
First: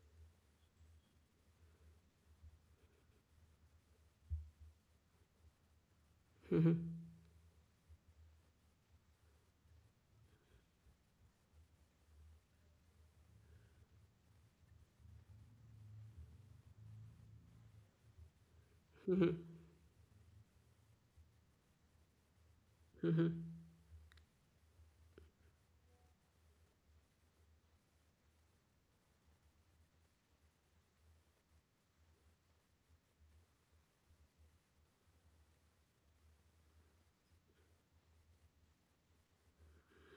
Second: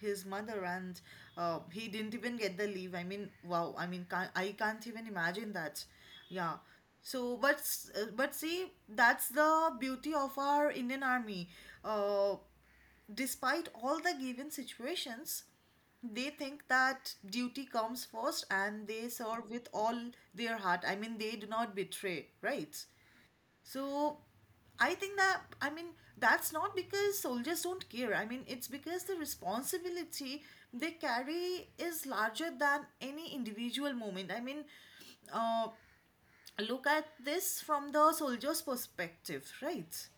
Speaker 2: his mother, and he didn't even get the leave. I mean, wow. I mean, can't, I can't even imagine that. Yeah.
Speaker 1: Mm-hmm.
Speaker 2: So, but see, that's the beauty of our Indian Army. Uh, despite all the given situations, they think that duty comes first, and they
Speaker 1: Mm-hmm.
Speaker 2: serve with all their heart. I mean, they do not betray, right?
Speaker 1: Mm-hmm.
Speaker 2: So I think that, I mean, that's not because soldiers don't care. I mean, it's because the responsibility they carry is larger than any individual moment. I mean, uh, look at this from the soldier's perspective, right?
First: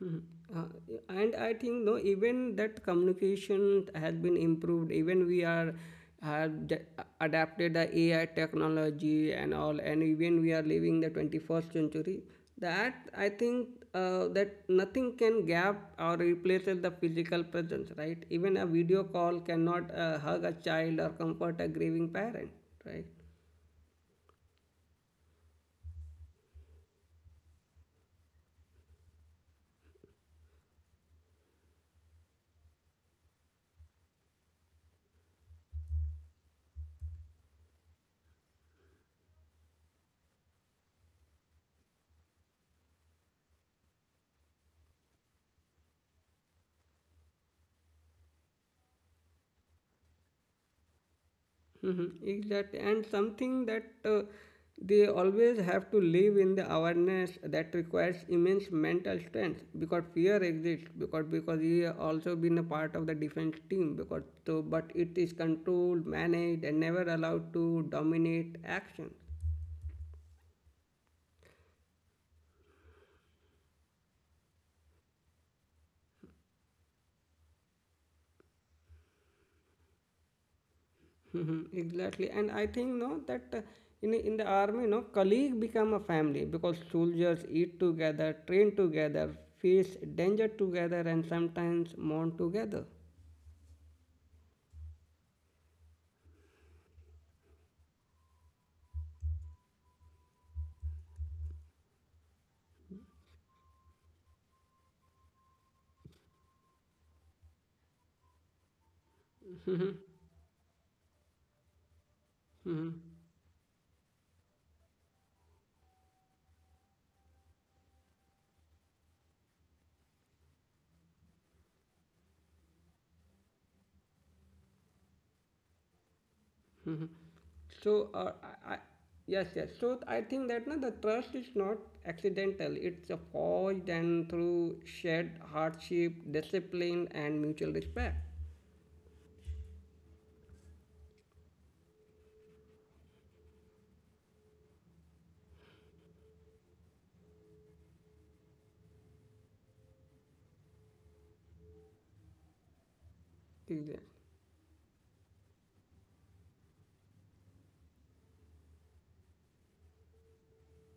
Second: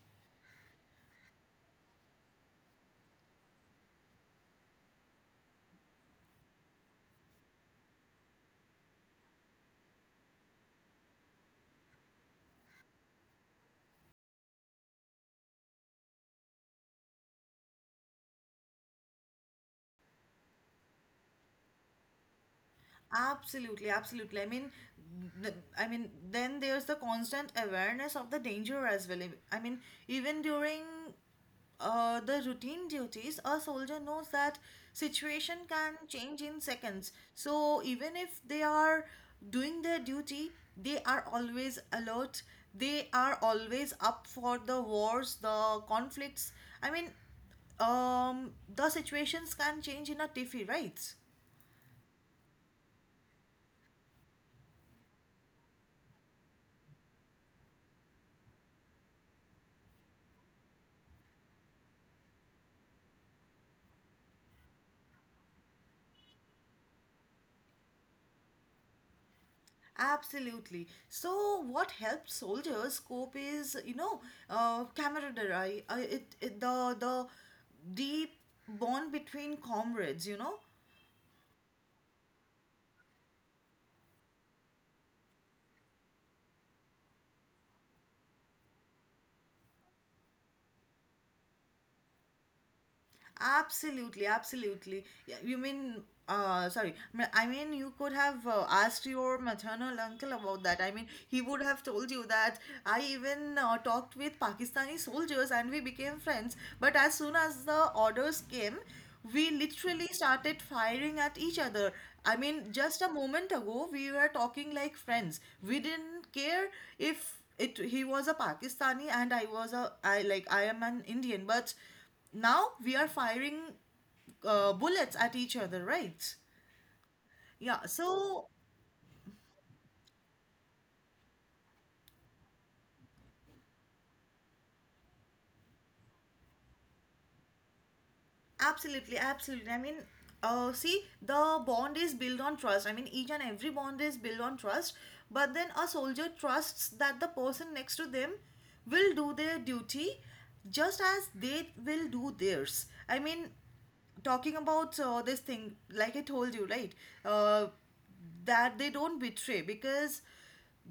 Speaker 1: Uh, and I think no, even that communication has been improved. Even we are have d- adapted the AI technology and all, and even we are living the 21st century. That I think that nothing can gap or replaces the physical presence, right? Even a video call cannot hug a child or comfort a grieving parent, right?
Speaker 2: Absolutely, absolutely. I mean, then there's the constant awareness of the danger as well. I mean, even during the routine duties, a soldier knows that situation can change in seconds. So even if they are doing their duty, they are always alert. They are always up for the wars, the conflicts. I mean, the situations can change in a tiffy, right?
Speaker 1: Mhm, exactly and something that they always have to live in the awareness that requires immense mental strength because fear exists because he has also been a part of the defense team because so but it is controlled managed and never allowed to dominate action.
Speaker 2: Absolutely. So, what helped soldiers cope is, you know, camaraderie. It, it the deep bond between comrades.
Speaker 1: Mhm, exactly and I think no that in the army no colleague become a family because soldiers eat together, train together, face danger together, and sometimes mourn together.
Speaker 2: Absolutely, absolutely. Yeah. You mean, sorry. M- I mean, you could have asked your maternal uncle about that. I mean, he would have told you that I even talked with Pakistani soldiers, and we became friends. But as soon as the orders came, we literally started firing at each other. I mean, just a moment ago, we were talking like friends. We didn't care if it he was a Pakistani and I was a I like I am an Indian, but now we are firing bullets at each other, right? Yeah,
Speaker 1: So,
Speaker 2: so
Speaker 1: I, I- yes, yes. So, I think that na the trust is not accidental. It's a forged and through shared hardship, discipline, and mutual respect.
Speaker 2: absolutely, absolutely. I mean, see, the bond is built on trust. I mean, each and every bond is built on trust, but then a soldier trusts that the person next to them will do their duty, just as they will do theirs. I mean, talking about this thing, like I told you, right? Uh, that they don't betray, because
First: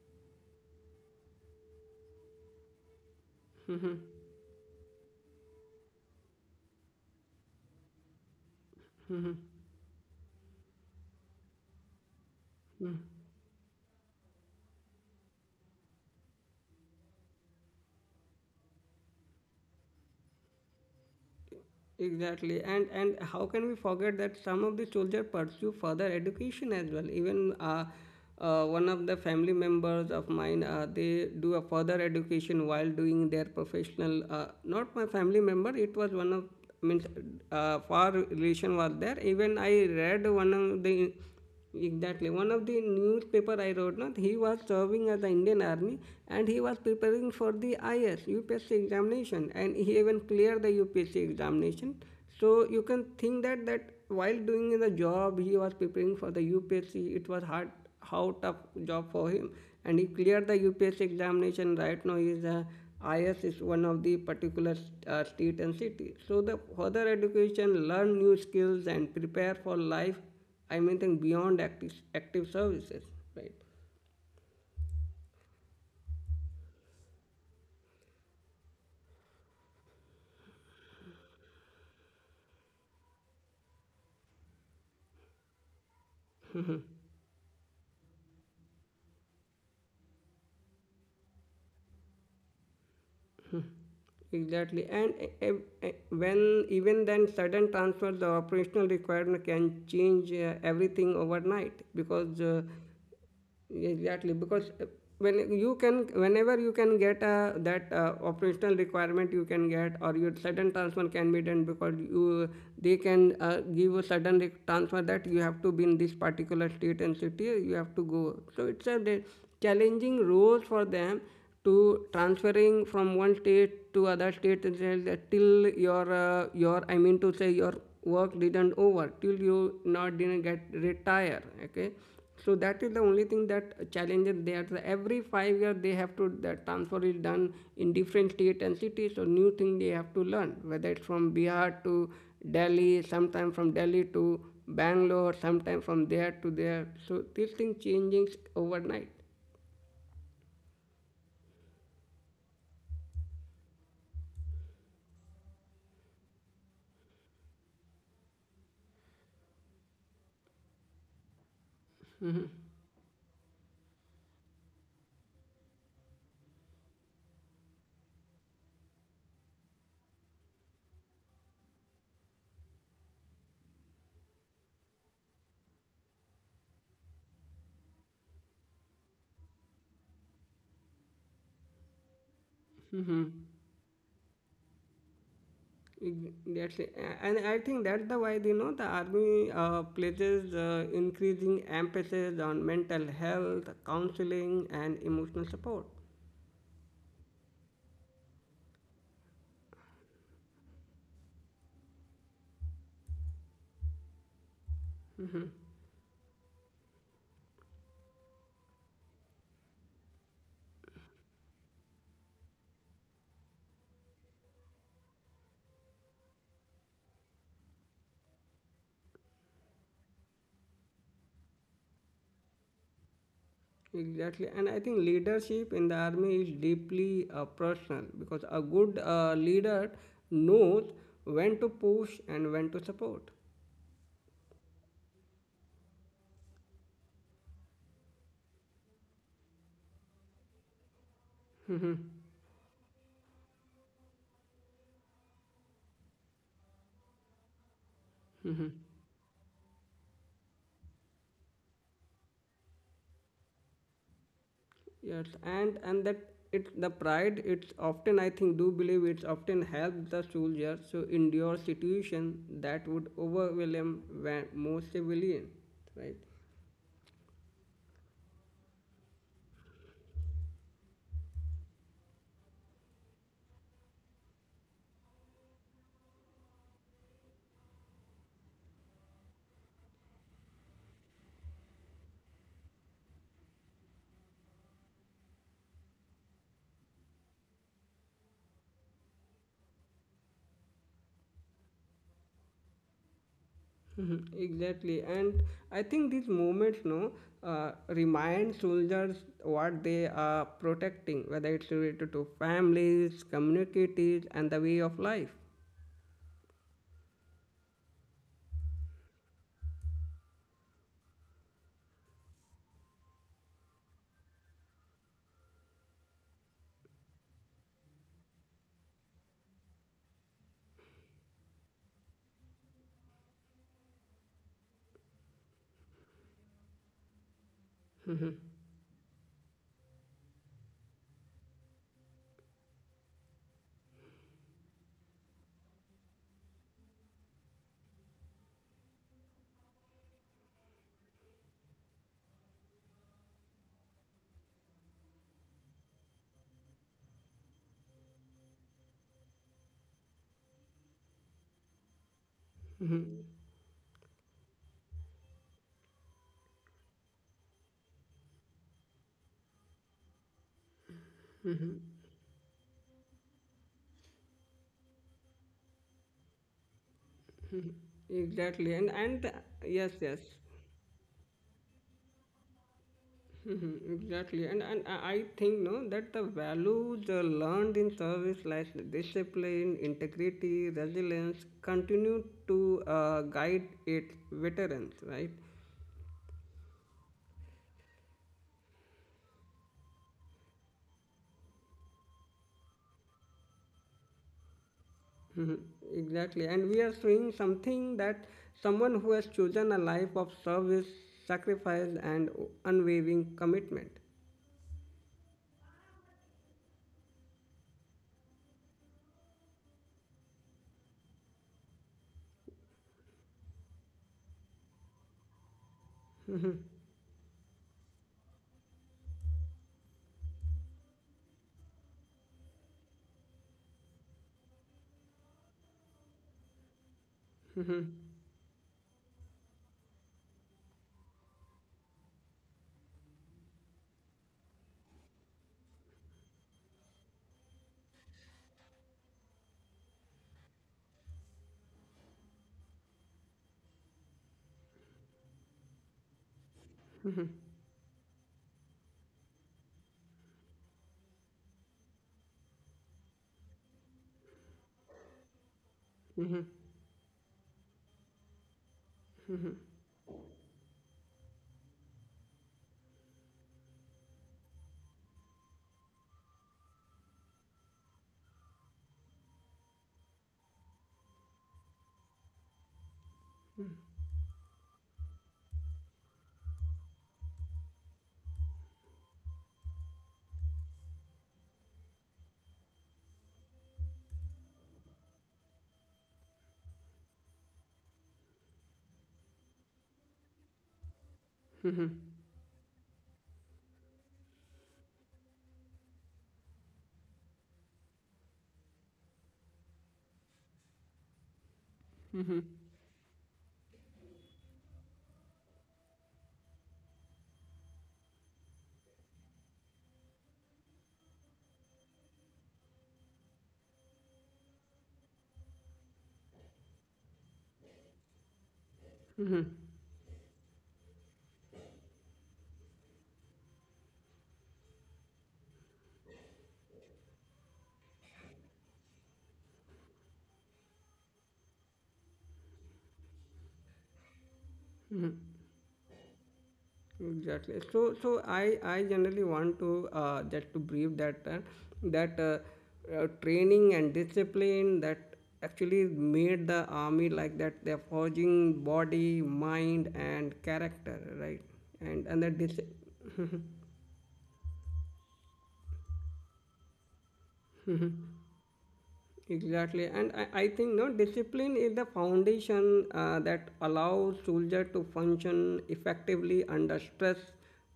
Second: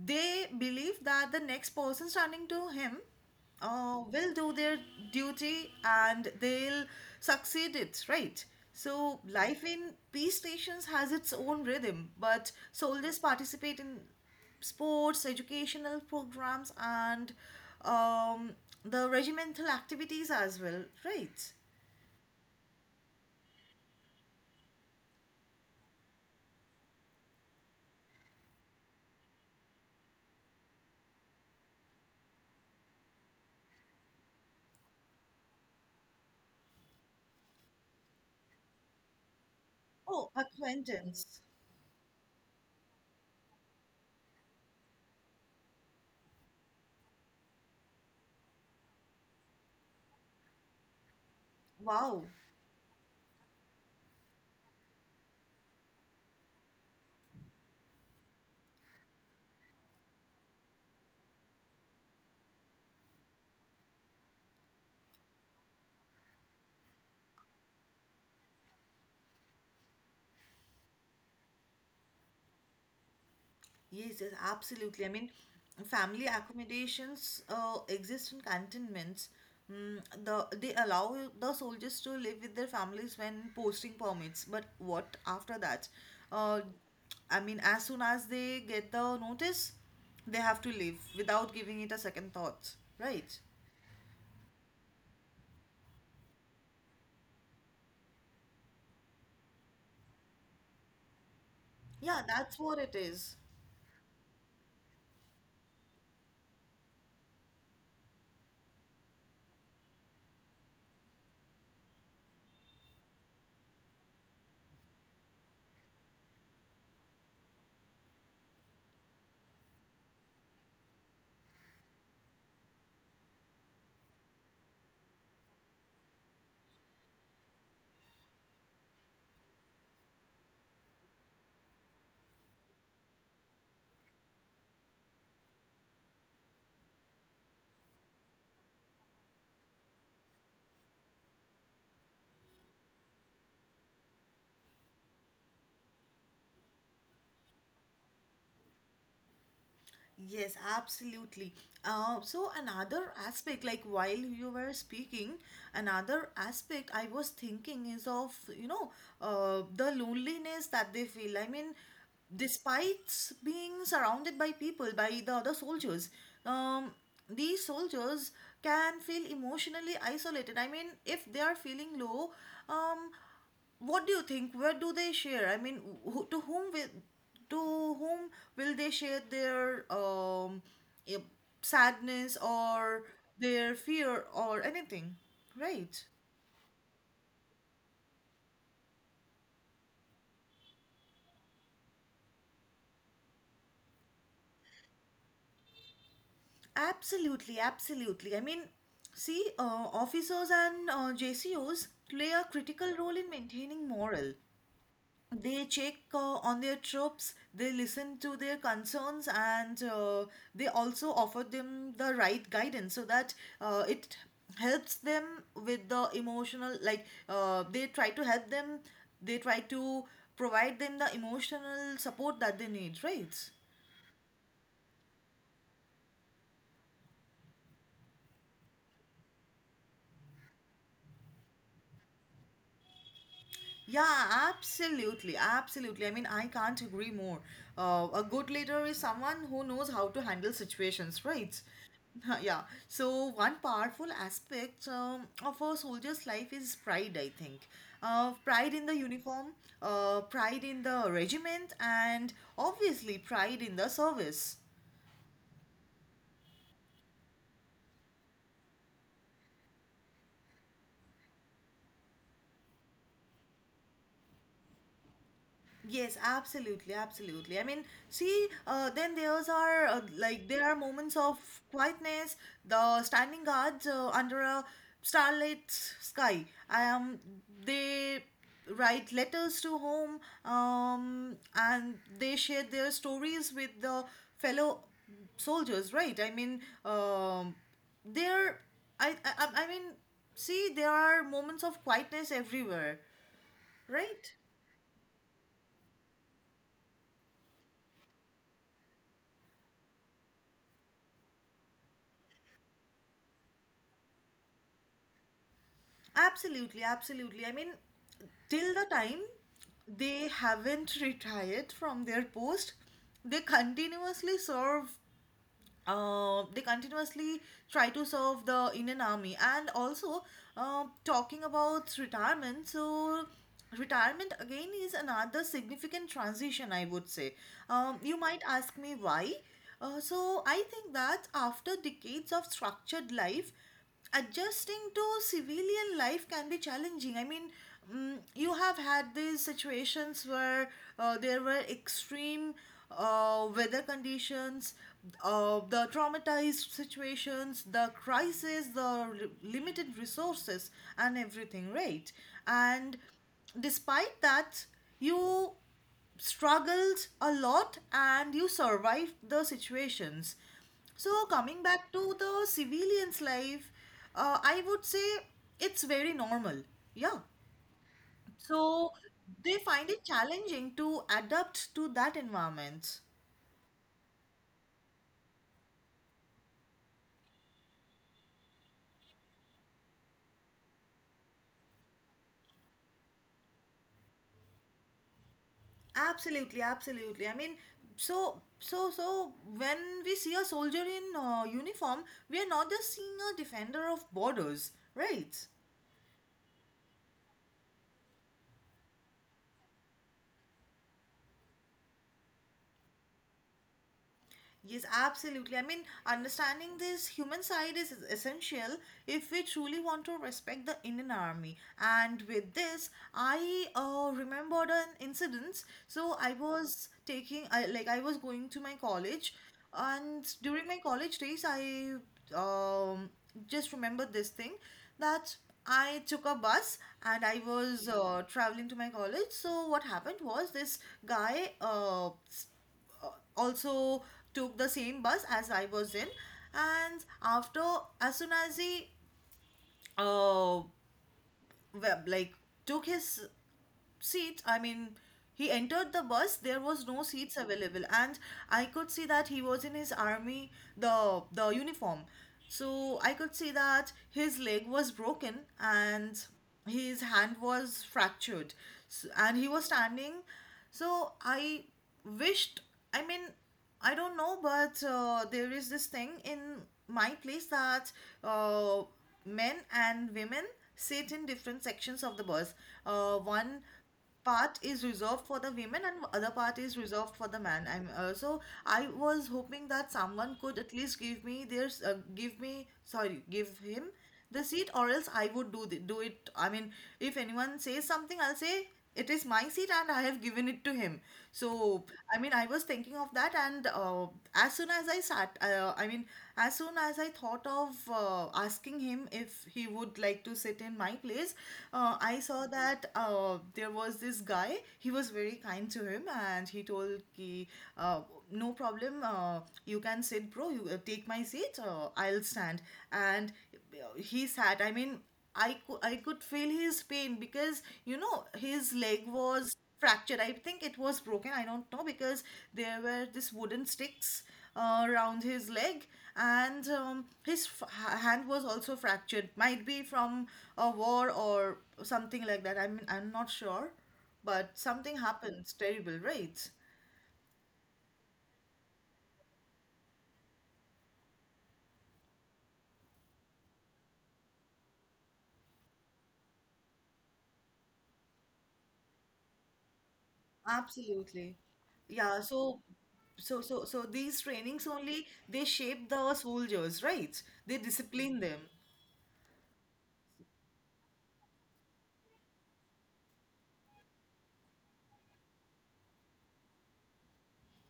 Speaker 2: they believe that the next person standing to him
Speaker 1: Exactly.
Speaker 2: will do their duty, and they'll succeed it, right? So life in peace stations has its own rhythm, but soldiers participate in sports, educational programs, and um, the regimental activities as well, right?
Speaker 1: Exactly, and how can we forget that some of the soldiers pursue further education as well? Even one of the family members of mine, they do a further education while doing their professional. Not my family member, it was one of means far relation was there. Even I read
Speaker 2: Oh,
Speaker 1: one of the.
Speaker 2: acquaintance.
Speaker 1: Exactly. One of the newspaper I wrote, not he was serving as the Indian Army and he was preparing for the IS UPSC examination and he even cleared the UPSC examination.
Speaker 2: Wow.
Speaker 1: So you can think that while doing the job he was preparing for the UPSC. It was hard, how tough job for him and he cleared the UPSC examination. Right now he is a IS is one of the particular state and city. So the further education, learn new skills and prepare for life, I mean think beyond active services, right?
Speaker 2: Yes, yes, absolutely. I mean, family accommodations exist in cantonments. They allow the soldiers to live with their families when posting permits. But what after that? Uh, I mean, as soon as they get the notice, they have to leave without giving it a second thought, right?
Speaker 1: Exactly, and uh, when even then sudden transfer, the operational requirement can change everything overnight
Speaker 2: Yeah,
Speaker 1: because
Speaker 2: that's what it is.
Speaker 1: exactly because when you can whenever you can get that operational requirement you can get or your sudden transfer can be done because you they can give a sudden transfer that you have to be in this particular state and city you have to go. So it's a challenging role for them to transferring from one state to other state until till your I mean to say your work didn't over till you not didn't get retire. Okay, so that is the only thing that challenges there. So every 5 year they have to the transfer is done in different state and cities. So new thing they have to learn whether it's from Bihar to Delhi, sometime from Delhi to Bangalore, sometime from there to there. So this thing changing overnight.
Speaker 2: Yes, absolutely. So another aspect, like while you were speaking, another aspect I was thinking is of, the loneliness that they feel. I mean, despite being surrounded by people, by the other soldiers, um, these soldiers can feel emotionally isolated. I mean, if they are feeling low, um, what do you think, where do they share? I mean, to whom will they share their eh, sadness, or their fear, or anything, right?
Speaker 1: Exactly, and I think that's the why you know the army places increasing emphasis on mental health, counseling, and emotional support.
Speaker 2: Absolutely, absolutely. I mean, see, officers and J C Os play a critical role in maintaining morale. They check on their trips, they listen to their concerns, and they also offer them the right guidance, so that it helps them with the emotional, like they try to help them, they try to provide them the emotional support that they need, right?
Speaker 1: Exactly, and I think leadership in the army is deeply personal because a good leader knows when to push and when to support.
Speaker 2: Yeah, absolutely, absolutely. I mean, I can't agree more. A good leader is someone who knows how to handle situations, right? *laughs*
Speaker 1: Hmm.
Speaker 2: Yeah. So one powerful aspect of a soldier's life is pride, I think. Pride in the uniform, pride in the regiment, and obviously pride in the service.
Speaker 1: Yes, and that it the pride it's often I think do believe it's often helped the soldiers to endure situation that would overwhelm most civilian, right?
Speaker 2: Yes, absolutely, absolutely. I mean, see, then there's are like, there are moments of quietness. The standing guards under a starlit sky. I am. They write letters to home, and they share their stories with the fellow soldiers. Right? I mean, there. I mean, see, there are moments of quietness everywhere.
Speaker 1: Mhm,
Speaker 2: Right?
Speaker 1: exactly, and I think these moments, no, remind soldiers what they are protecting, whether it's related to families, communities, and the way of life.
Speaker 2: Absolutely, absolutely. I mean, till the time they haven't retired from their post, they continuously serve. They continuously try to serve the Indian Army. And also talking about retirement. So retirement again is another significant transition, I would say. You might ask me why. So I think that after decades of structured life, adjusting to civilian life can be challenging. I mean, you have had these situations where there were extreme weather conditions, the traumatized situations, the crisis, the limited resources, and everything, right? And despite that, you struggled a lot, and you survived the situations. So, coming back to the civilian's life, I would say it's very normal. Yeah.
Speaker 1: Exactly, and
Speaker 2: So,
Speaker 1: and
Speaker 2: they
Speaker 1: yes,
Speaker 2: find it
Speaker 1: yes.
Speaker 2: challenging to adapt to that environment.
Speaker 1: Mm-hmm, exactly, and I think no that the values learned in service like discipline, integrity, resilience continue to guide its veterans, right?
Speaker 2: Absolutely, absolutely. I mean, so when we see a soldier in uniform, we are not just seeing a defender of borders, right?
Speaker 1: Mhm. Exactly, and we are seeing something that someone who has chosen a life of service, sacrifice, and unwavering commitment.
Speaker 2: Yes, absolutely. I mean, understanding this human side is essential if we truly want to respect the Indian Army. And with this, I remembered an incident. So I was taking, I, like, I was going to my college, and during my college days, I um, just remembered this thing, that I took a bus and I was traveling to my college. So what happened was, this guy uh, also took the same bus as I was in. And after, as soon as he, uh, well, like, took his seat, I mean, he entered the bus, there was no seats available. And I could see that he was in his army, the uniform. So I could see that his leg was broken and his hand was fractured. And he was standing, so I wished, I mean, I don't know, but there is this thing in my place, that uh, men and women sit in different sections of the bus. One part is reserved for the women, and other part is reserved for the man. I'm so I was hoping that someone could at least give me their s- give me sorry give him the seat, or else I would do do it. I mean, if anyone says something, I'll say it is my seat and I have given it to him. So I mean, I was thinking of that, and as soon as i sat uh, i mean as soon as I thought of asking him if he would like to sit in my place, I saw that there was this guy, he was very kind to him, and he told ki, uh, no problem, you can sit. Bro, you take my seat, I'll stand. And he sat. I mean, I could feel his pain, because his leg was fractured. I think it was broken. I don't know, because there were this wooden sticks around his leg, and his hand was also fractured. Might be from a war or something like that. I mean, I'm not sure, but something happened. It's terrible, right?
Speaker 1: Exactly. So, I generally want to just to brief that that uh, training and discipline that actually made the army like that. They're forging body, mind, and character,
Speaker 2: Absolutely.
Speaker 1: right? And
Speaker 2: Yeah,
Speaker 1: and the
Speaker 2: so these trainings only they shape the soldiers, right? They discipline them.
Speaker 1: Exactly. And I think no discipline is the foundation that allows soldier to function effectively under stress,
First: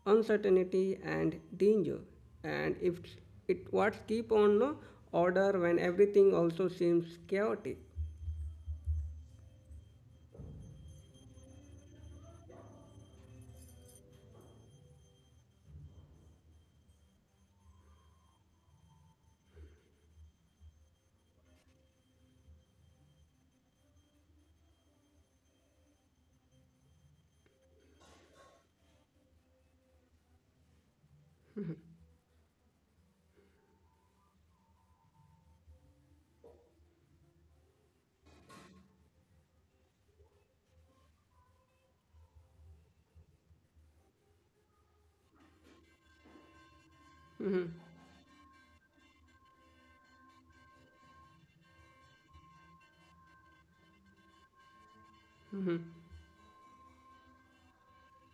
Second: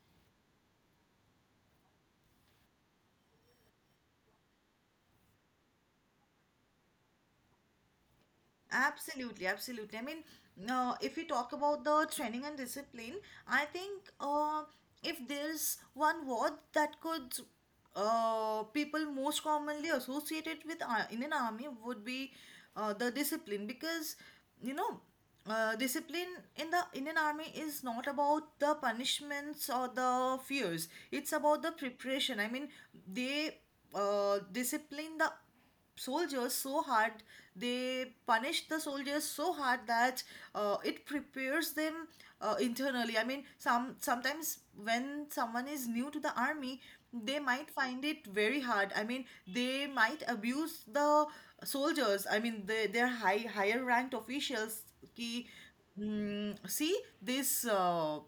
Speaker 1: uncertainty, and danger. And if it what keep on no order when everything also seems chaotic.
Speaker 2: Absolutely, absolutely. I mean, if we talk about the training and discipline, I think if there's one word that could people most commonly associated with Indian Army would be the discipline because you know discipline in the Indian Army is not about the punishments or the fears. It's about the preparation. I mean, they discipline the soldiers so hard, they punish the soldiers so hard that it prepares them internally. I mean, sometimes when someone is new to the army, they might find it very hard. I mean, they might abuse the soldiers. I mean, their higher ranked officials, ki, see this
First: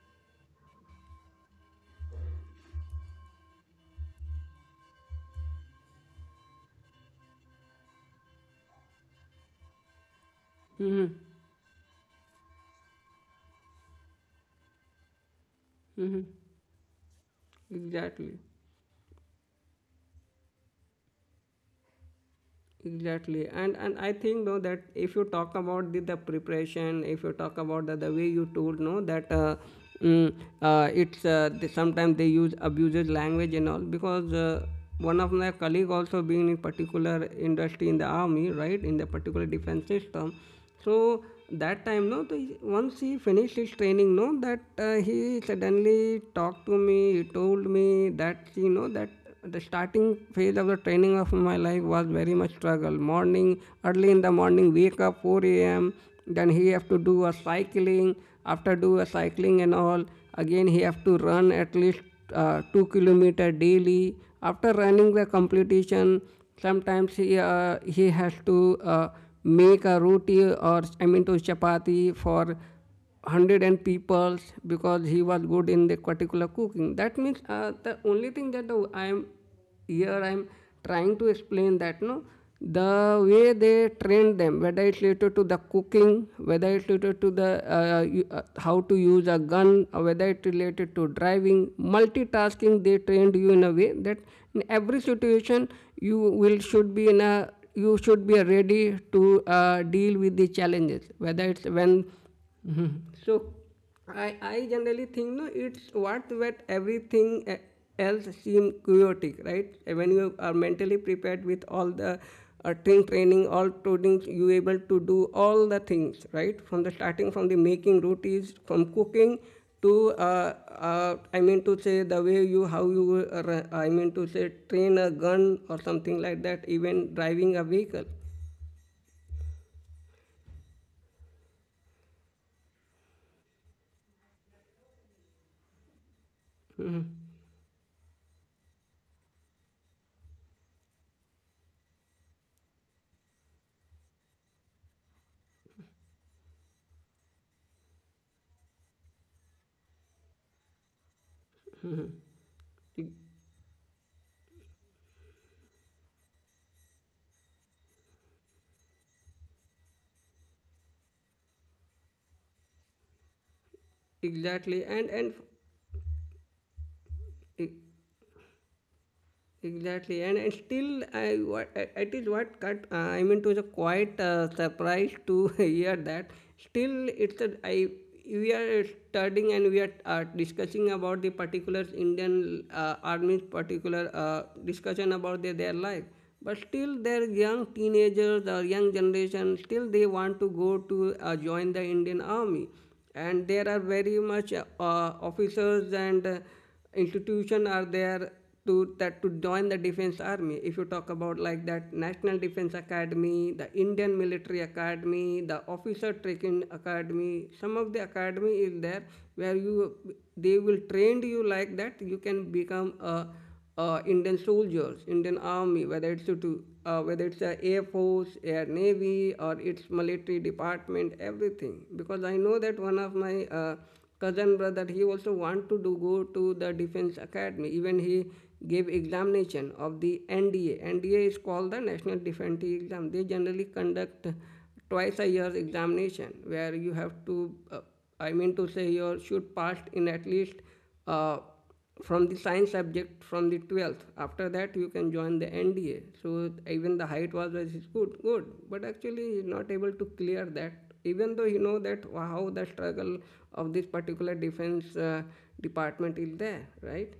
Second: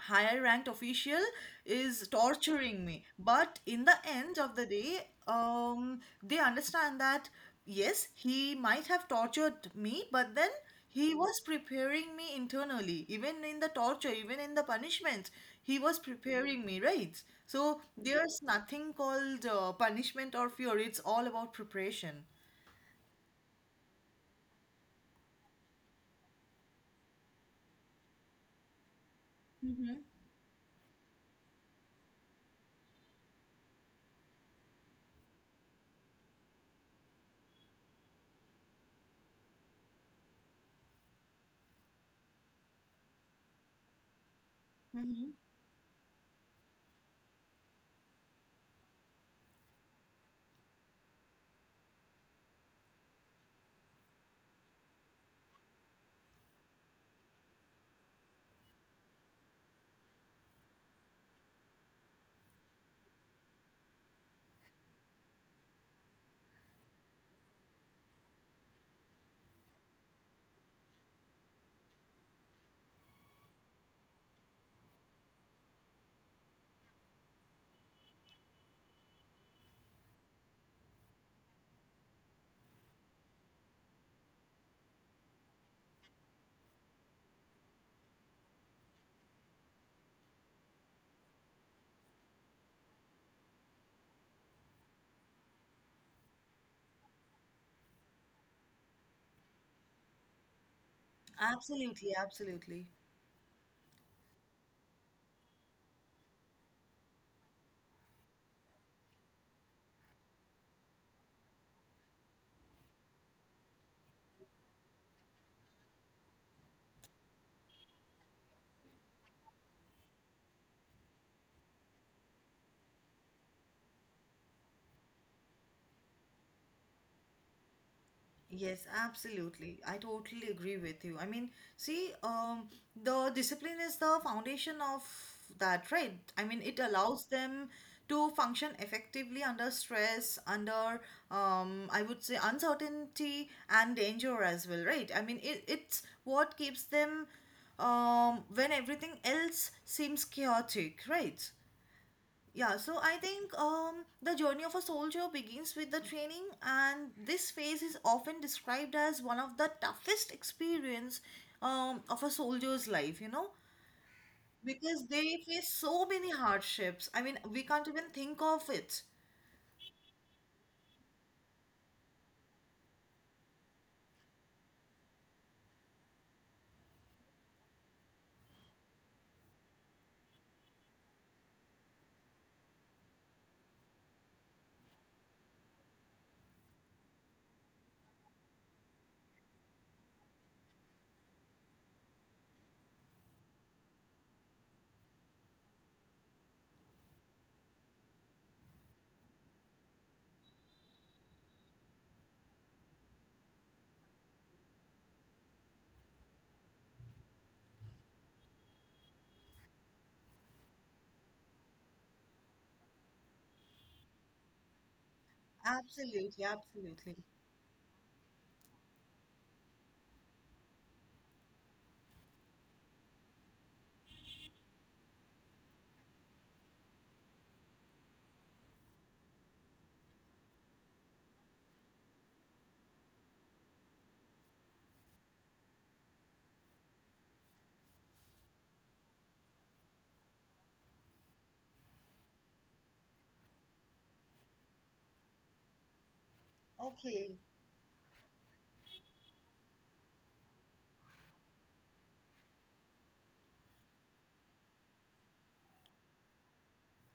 Speaker 2: higher ranked official is torturing me, but in the end of the day, they understand that yes, he might have tortured me, but then he was preparing me internally. Even in the torture, even in the punishment, he was preparing me, right? So
Speaker 1: Exactly.
Speaker 2: there's nothing called punishment or fear. It's all about preparation.
Speaker 1: Exactly. And I think though that if you talk about the preparation, if you talk about the way you told no that mm, it's they, sometimes they use abuses language and all because one of my colleague also being in particular industry in the army, right, in the particular defense system. So that time, no, the, once he finished his training, no, that
Speaker 2: Hmm.
Speaker 1: he suddenly talked to me. He told me that you know that the starting phase of the training of my life was very much struggle. Morning, early in the morning, wake up 4 a.m. Then he have to do a cycling. After do a cycling and all, again he have to run at least 2 kilometer daily. After running the competition, sometimes he has to. Make a roti or I mean to chapati for 100 and peoples because he was good in the particular cooking. That means the only thing that I am here I am trying to explain that no the way they train them, whether it's related to the cooking, whether it's related to the how to use a gun, or whether it's related to driving multitasking. They trained you in a way that in every situation you will should be in a you should be ready to deal with the challenges whether it's when.
Speaker 2: Absolutely, absolutely.
Speaker 1: Mhm. So I generally think no, it's what that everything else seem chaotic, right? When you are mentally prepared with all the thing training, all trainings, you able to do all the things, right? From the starting from the making rotis, from cooking to I mean to say the way you how you I mean to say train a gun or something like that, even driving a vehicle.
Speaker 2: Yes, absolutely. I totally agree with you. I mean, see, the discipline is the foundation of that, right? I mean, it allows them to function effectively under stress, under, I would say, uncertainty and danger as well, right? I mean, it's what keeps them, when everything else seems chaotic, right? Yeah, so
Speaker 1: E-
Speaker 2: I think the journey of a soldier begins with the training, and this phase is often described as one of the toughest experience of a soldier's life, you know,
Speaker 1: Exactly,
Speaker 2: because
Speaker 1: and
Speaker 2: they face so many hardships. I mean,
Speaker 1: e,
Speaker 2: we can't even think of it.
Speaker 1: Exactly, and still, it is what cut. I mean, it was a quite surprise to *laughs* hear that. Still, it's a I we are studying and we are discussing about the particular Indian army's particular discussion about their life. But still, their young teenagers or young generation still they want to go to join the Indian army, and there are very much officers and. Institution are there to that to join the defense army if you talk about like that National Defense Academy, the Indian Military Academy, the Officer Training Academy, some of the academy is there where you they will train you like that you can become a Indian soldiers, Indian army, whether it's
Speaker 2: Absolutely,
Speaker 1: to whether
Speaker 2: absolutely.
Speaker 1: it's air force, air navy, or it's military department, everything. Because I know that one of my cousin brother, he also want to do go to the defense academy. Even he gave examination of the NDA. NDA is called the National Defense Exam. They generally conduct twice a year examination where you have to, I mean to say, you should pass in at least. Uh, from the science subject from the 12th, after that you can join the NDA. So even the height
Speaker 2: Okay,
Speaker 1: was good, good, but actually he's not able to clear that even though you know that how the struggle of this particular defense department is there, right?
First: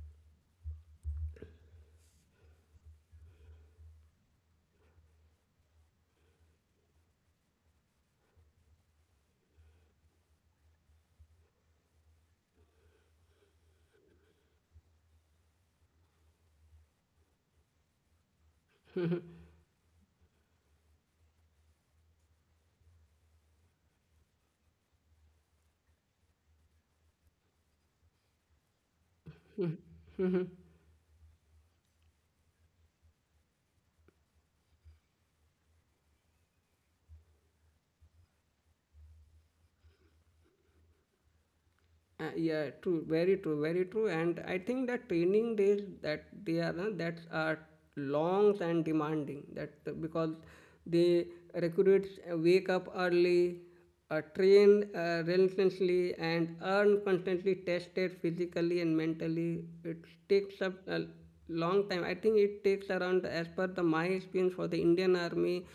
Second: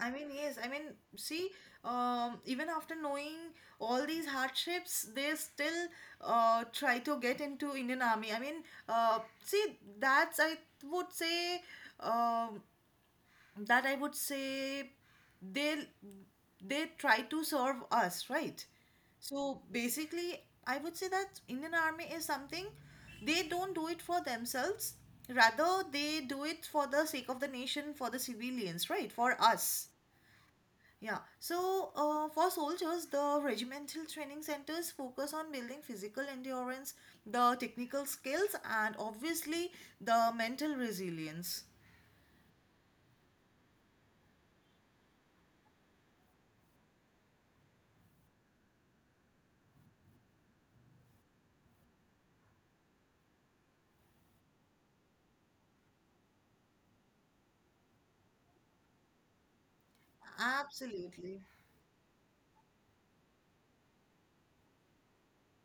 Speaker 2: I mean, yes, I mean, see, even after knowing all these hardships, they still try to get into Indian Army. I mean, see, that's, I would say, um, that I would say they try to serve us, right? So basically, I would say that Indian Army is something they don't do it for themselves. Rather, they do it for the sake of the nation, for the civilians, right? For us. Yeah, so for soldiers, the regimental training centers focus on building physical endurance, the technical skills, and obviously the mental resilience.
Speaker 1: Yeah, true, very true, very true. And I think that training days that they are that are long and demanding. That because the recruits wake up early, train relentlessly, and earn constantly tested physically and mentally. It takes up a
Speaker 2: Absolutely,
Speaker 1: long time. I think it takes around, as per the my experience for the Indian army,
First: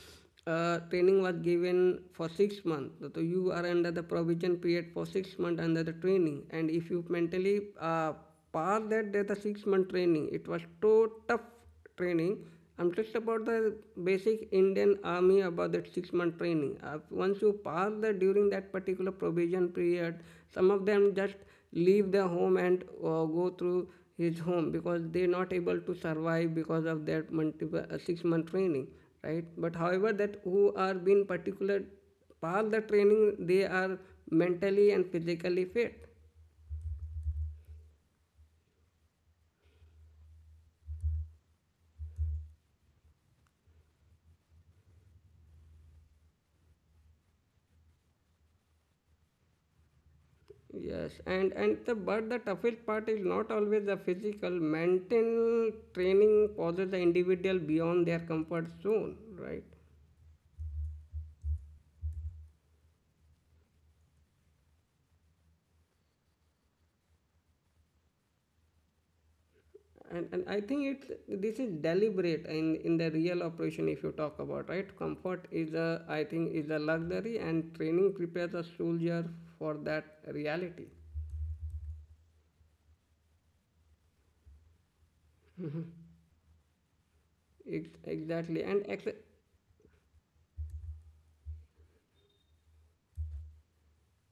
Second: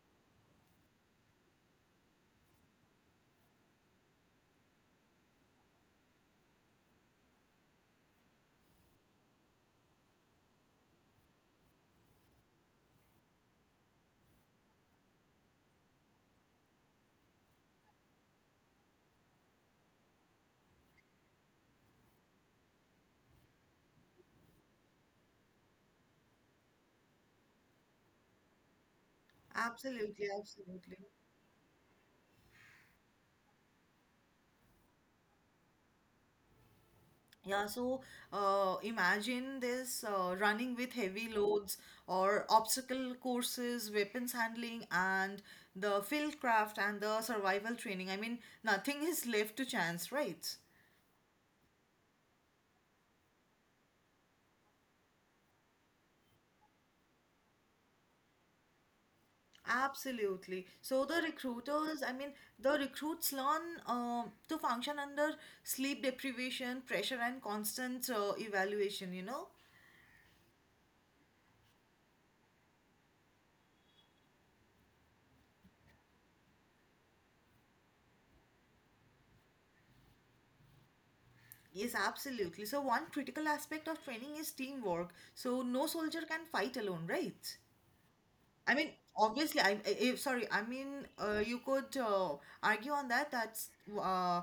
Speaker 1: training was given for 6 months, so you are under the provision period for 6 months under the training. And if you mentally pass that, there's a 6 month training. It was so tough training. I'm just about the basic Indian Army about that 6 month training. Once you pass the during that particular provision period, some of them just leave their home and go through his home because they're not able to survive because of that multiple 6 month training, right? But however,
Speaker 2: absolutely,
Speaker 1: that who
Speaker 2: absolutely.
Speaker 1: are being particular pass the training, they are mentally and physically fit.
Speaker 2: Yeah, so imagine this: running with heavy loads or obstacle courses, weapons handling, and the field craft and the survival training. I mean, nothing is left to chance, right?
Speaker 1: Yes, and the but the toughest part is not always the physical. Mental training poses the individual beyond their comfort zone, right?
Speaker 2: Absolutely. So the recruiters, I mean, the recruits learn to function under sleep deprivation, pressure, and constant evaluation, you know?
Speaker 1: And I think it's this is deliberate in the real operation. If you talk about right, comfort is a I think is a luxury, and training prepares a soldier for that reality.
Speaker 2: Yes, absolutely. So, one critical aspect of training is teamwork. So, no soldier can fight alone, right?
Speaker 1: Exactly,
Speaker 2: I mean, obviously, sorry. I mean, you could argue on that. That's uh,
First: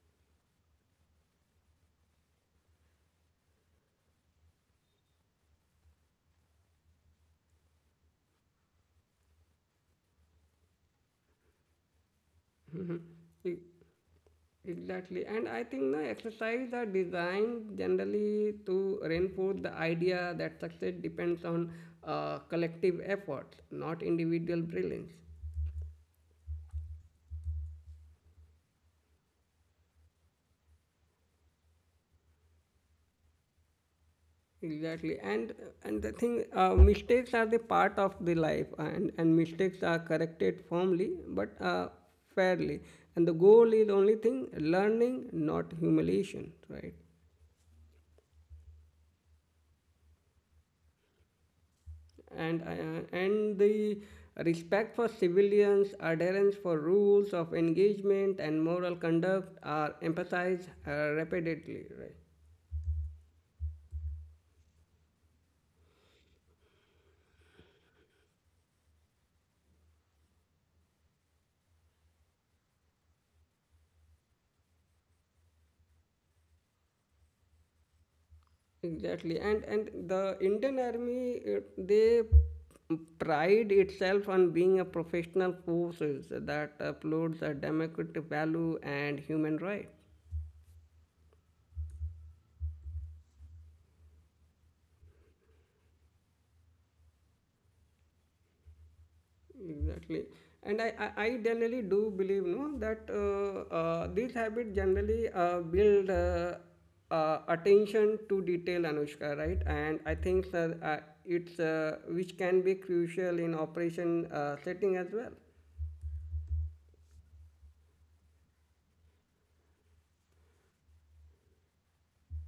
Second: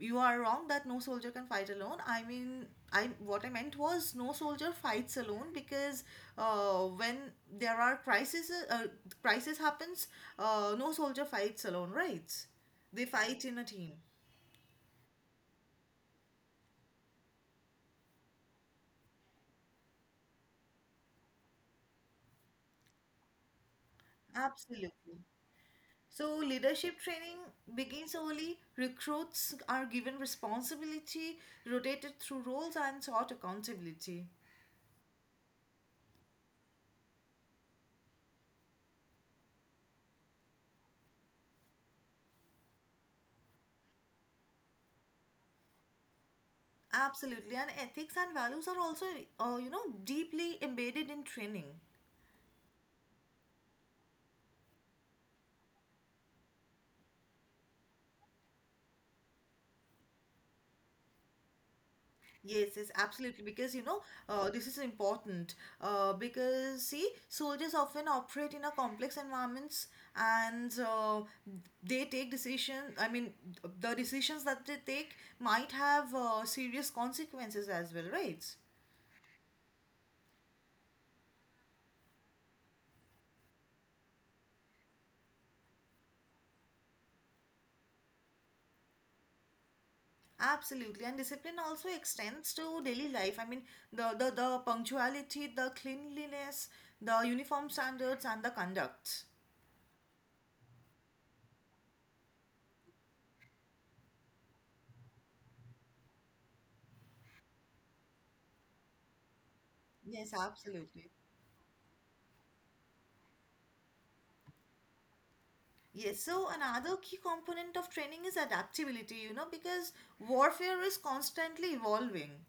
Speaker 2: you are wrong that no soldier can fight alone. I mean, I what I meant was no soldier fights alone because when there are crises, crisis happens. No soldier fights alone, right? They fight in a team.
Speaker 1: Exactly, and I think the exercise are designed generally to reinforce the idea that success depends on collective efforts, not individual brilliance.
Speaker 2: Absolutely. So, leadership training begins early. Recruits are given responsibility, rotated through roles, and sought accountability.
Speaker 1: Exactly, and the thing, mistakes are the part of the life, and mistakes are corrected firmly but fairly, and the goal is only thing learning, not humiliation, right?
Speaker 2: Absolutely, and ethics and values are also, deeply embedded in training.
Speaker 1: And and the respect for civilians, adherence for rules of engagement, and moral conduct are emphasized repeatedly. Right?
Speaker 2: Yes, yes, absolutely. Because you know, this is important. Because see, soldiers often operate in a complex environments, and they take decision. I mean, the decisions that they take might have serious consequences as well, right?
Speaker 1: Exactly, and the Indian Army they pride itself on being a professional forces that upholds a democratic value and human right.
Speaker 2: Absolutely, and discipline also extends to daily life. I mean, the punctuality, the cleanliness, the uniform standards, and the conduct.
Speaker 1: Exactly. And I generally do believe no that these habits generally build attention to detail, Anushka, right? And I
Speaker 2: Yes,
Speaker 1: think
Speaker 2: absolutely.
Speaker 1: it's which can be crucial in operation setting as well.
Speaker 2: Yes, so another key component of training is adaptability, you know, because warfare is constantly evolving.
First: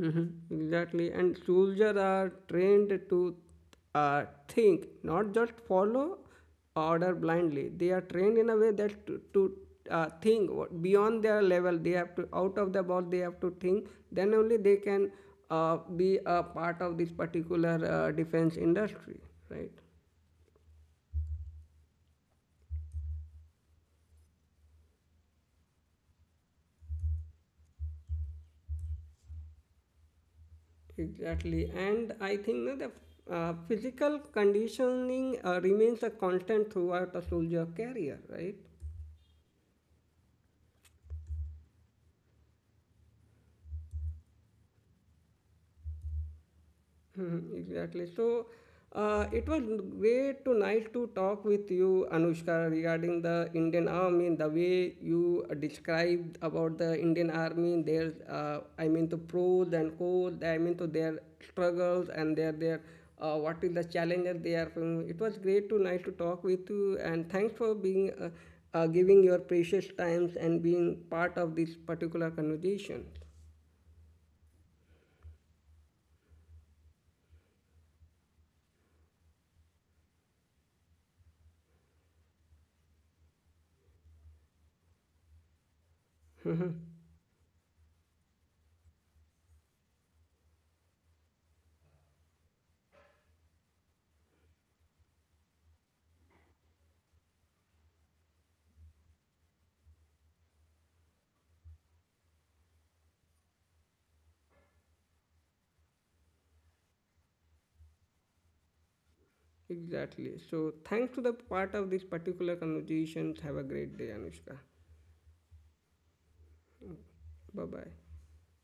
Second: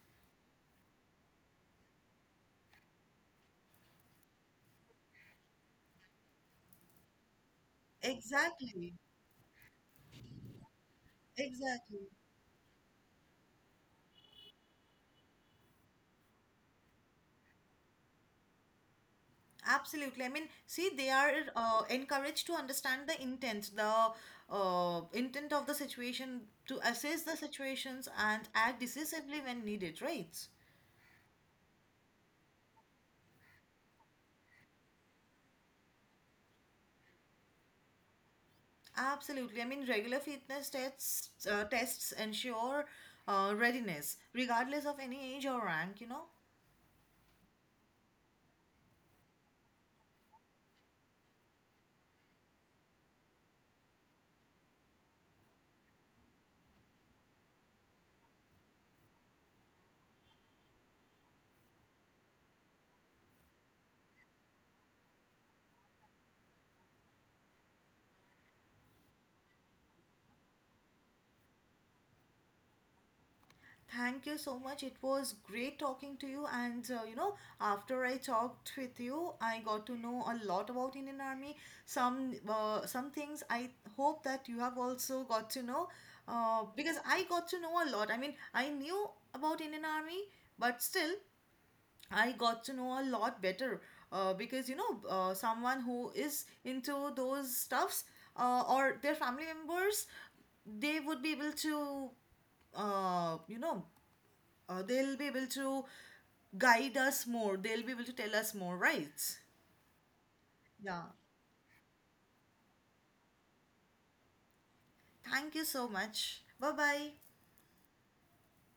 Speaker 1: Mm-hmm, exactly. And soldiers are trained to think, not just follow order blindly. They are trained in a way
Speaker 2: Exactly,
Speaker 1: that to think what- beyond their level. They
Speaker 2: exactly.
Speaker 1: have to out of the box. They have to think. Then only they can be a part of this particular defense industry, right?
Speaker 2: Absolutely. I mean, see, they are encouraged to understand the intent of the situation, to assess the situations and act decisively when needed, right?
Speaker 1: Exactly. And I think that the physical conditioning remains a constant throughout a soldier career, right?
Speaker 2: Absolutely. I mean, regular fitness tests ensure readiness, regardless of any age or rank, you know.
Speaker 1: *laughs* Mhm, Exactly. So it was great tonight to talk with you, Anushka, regarding the Indian Army and the way you described about the Indian Army, their, I mean, the pros and cons, I mean, to their struggles and their what is the challenges they are facing. It was great tonight to talk with you, and thanks for being, giving your precious times and being part of this particular conversation.
Speaker 2: Thank you so much. It was great talking to you. And after I talked with you, I got to know a lot about Indian Army. Some things I hope that you have also got to know, because I got to know a lot. I mean, I knew about Indian Army, but still, I got to know a lot better. Because you know, someone who is into those stuffs or their family members, they would be able to uh, you know they'll be able to guide us more. They'll be able to tell us more, right?
Speaker 1: Exactly. So,
Speaker 2: Yeah.
Speaker 1: thanks to the part of this particular conversation. Have a great day, Anushka.
Speaker 2: Thank you so much. Bye bye.
Speaker 1: Bye bye.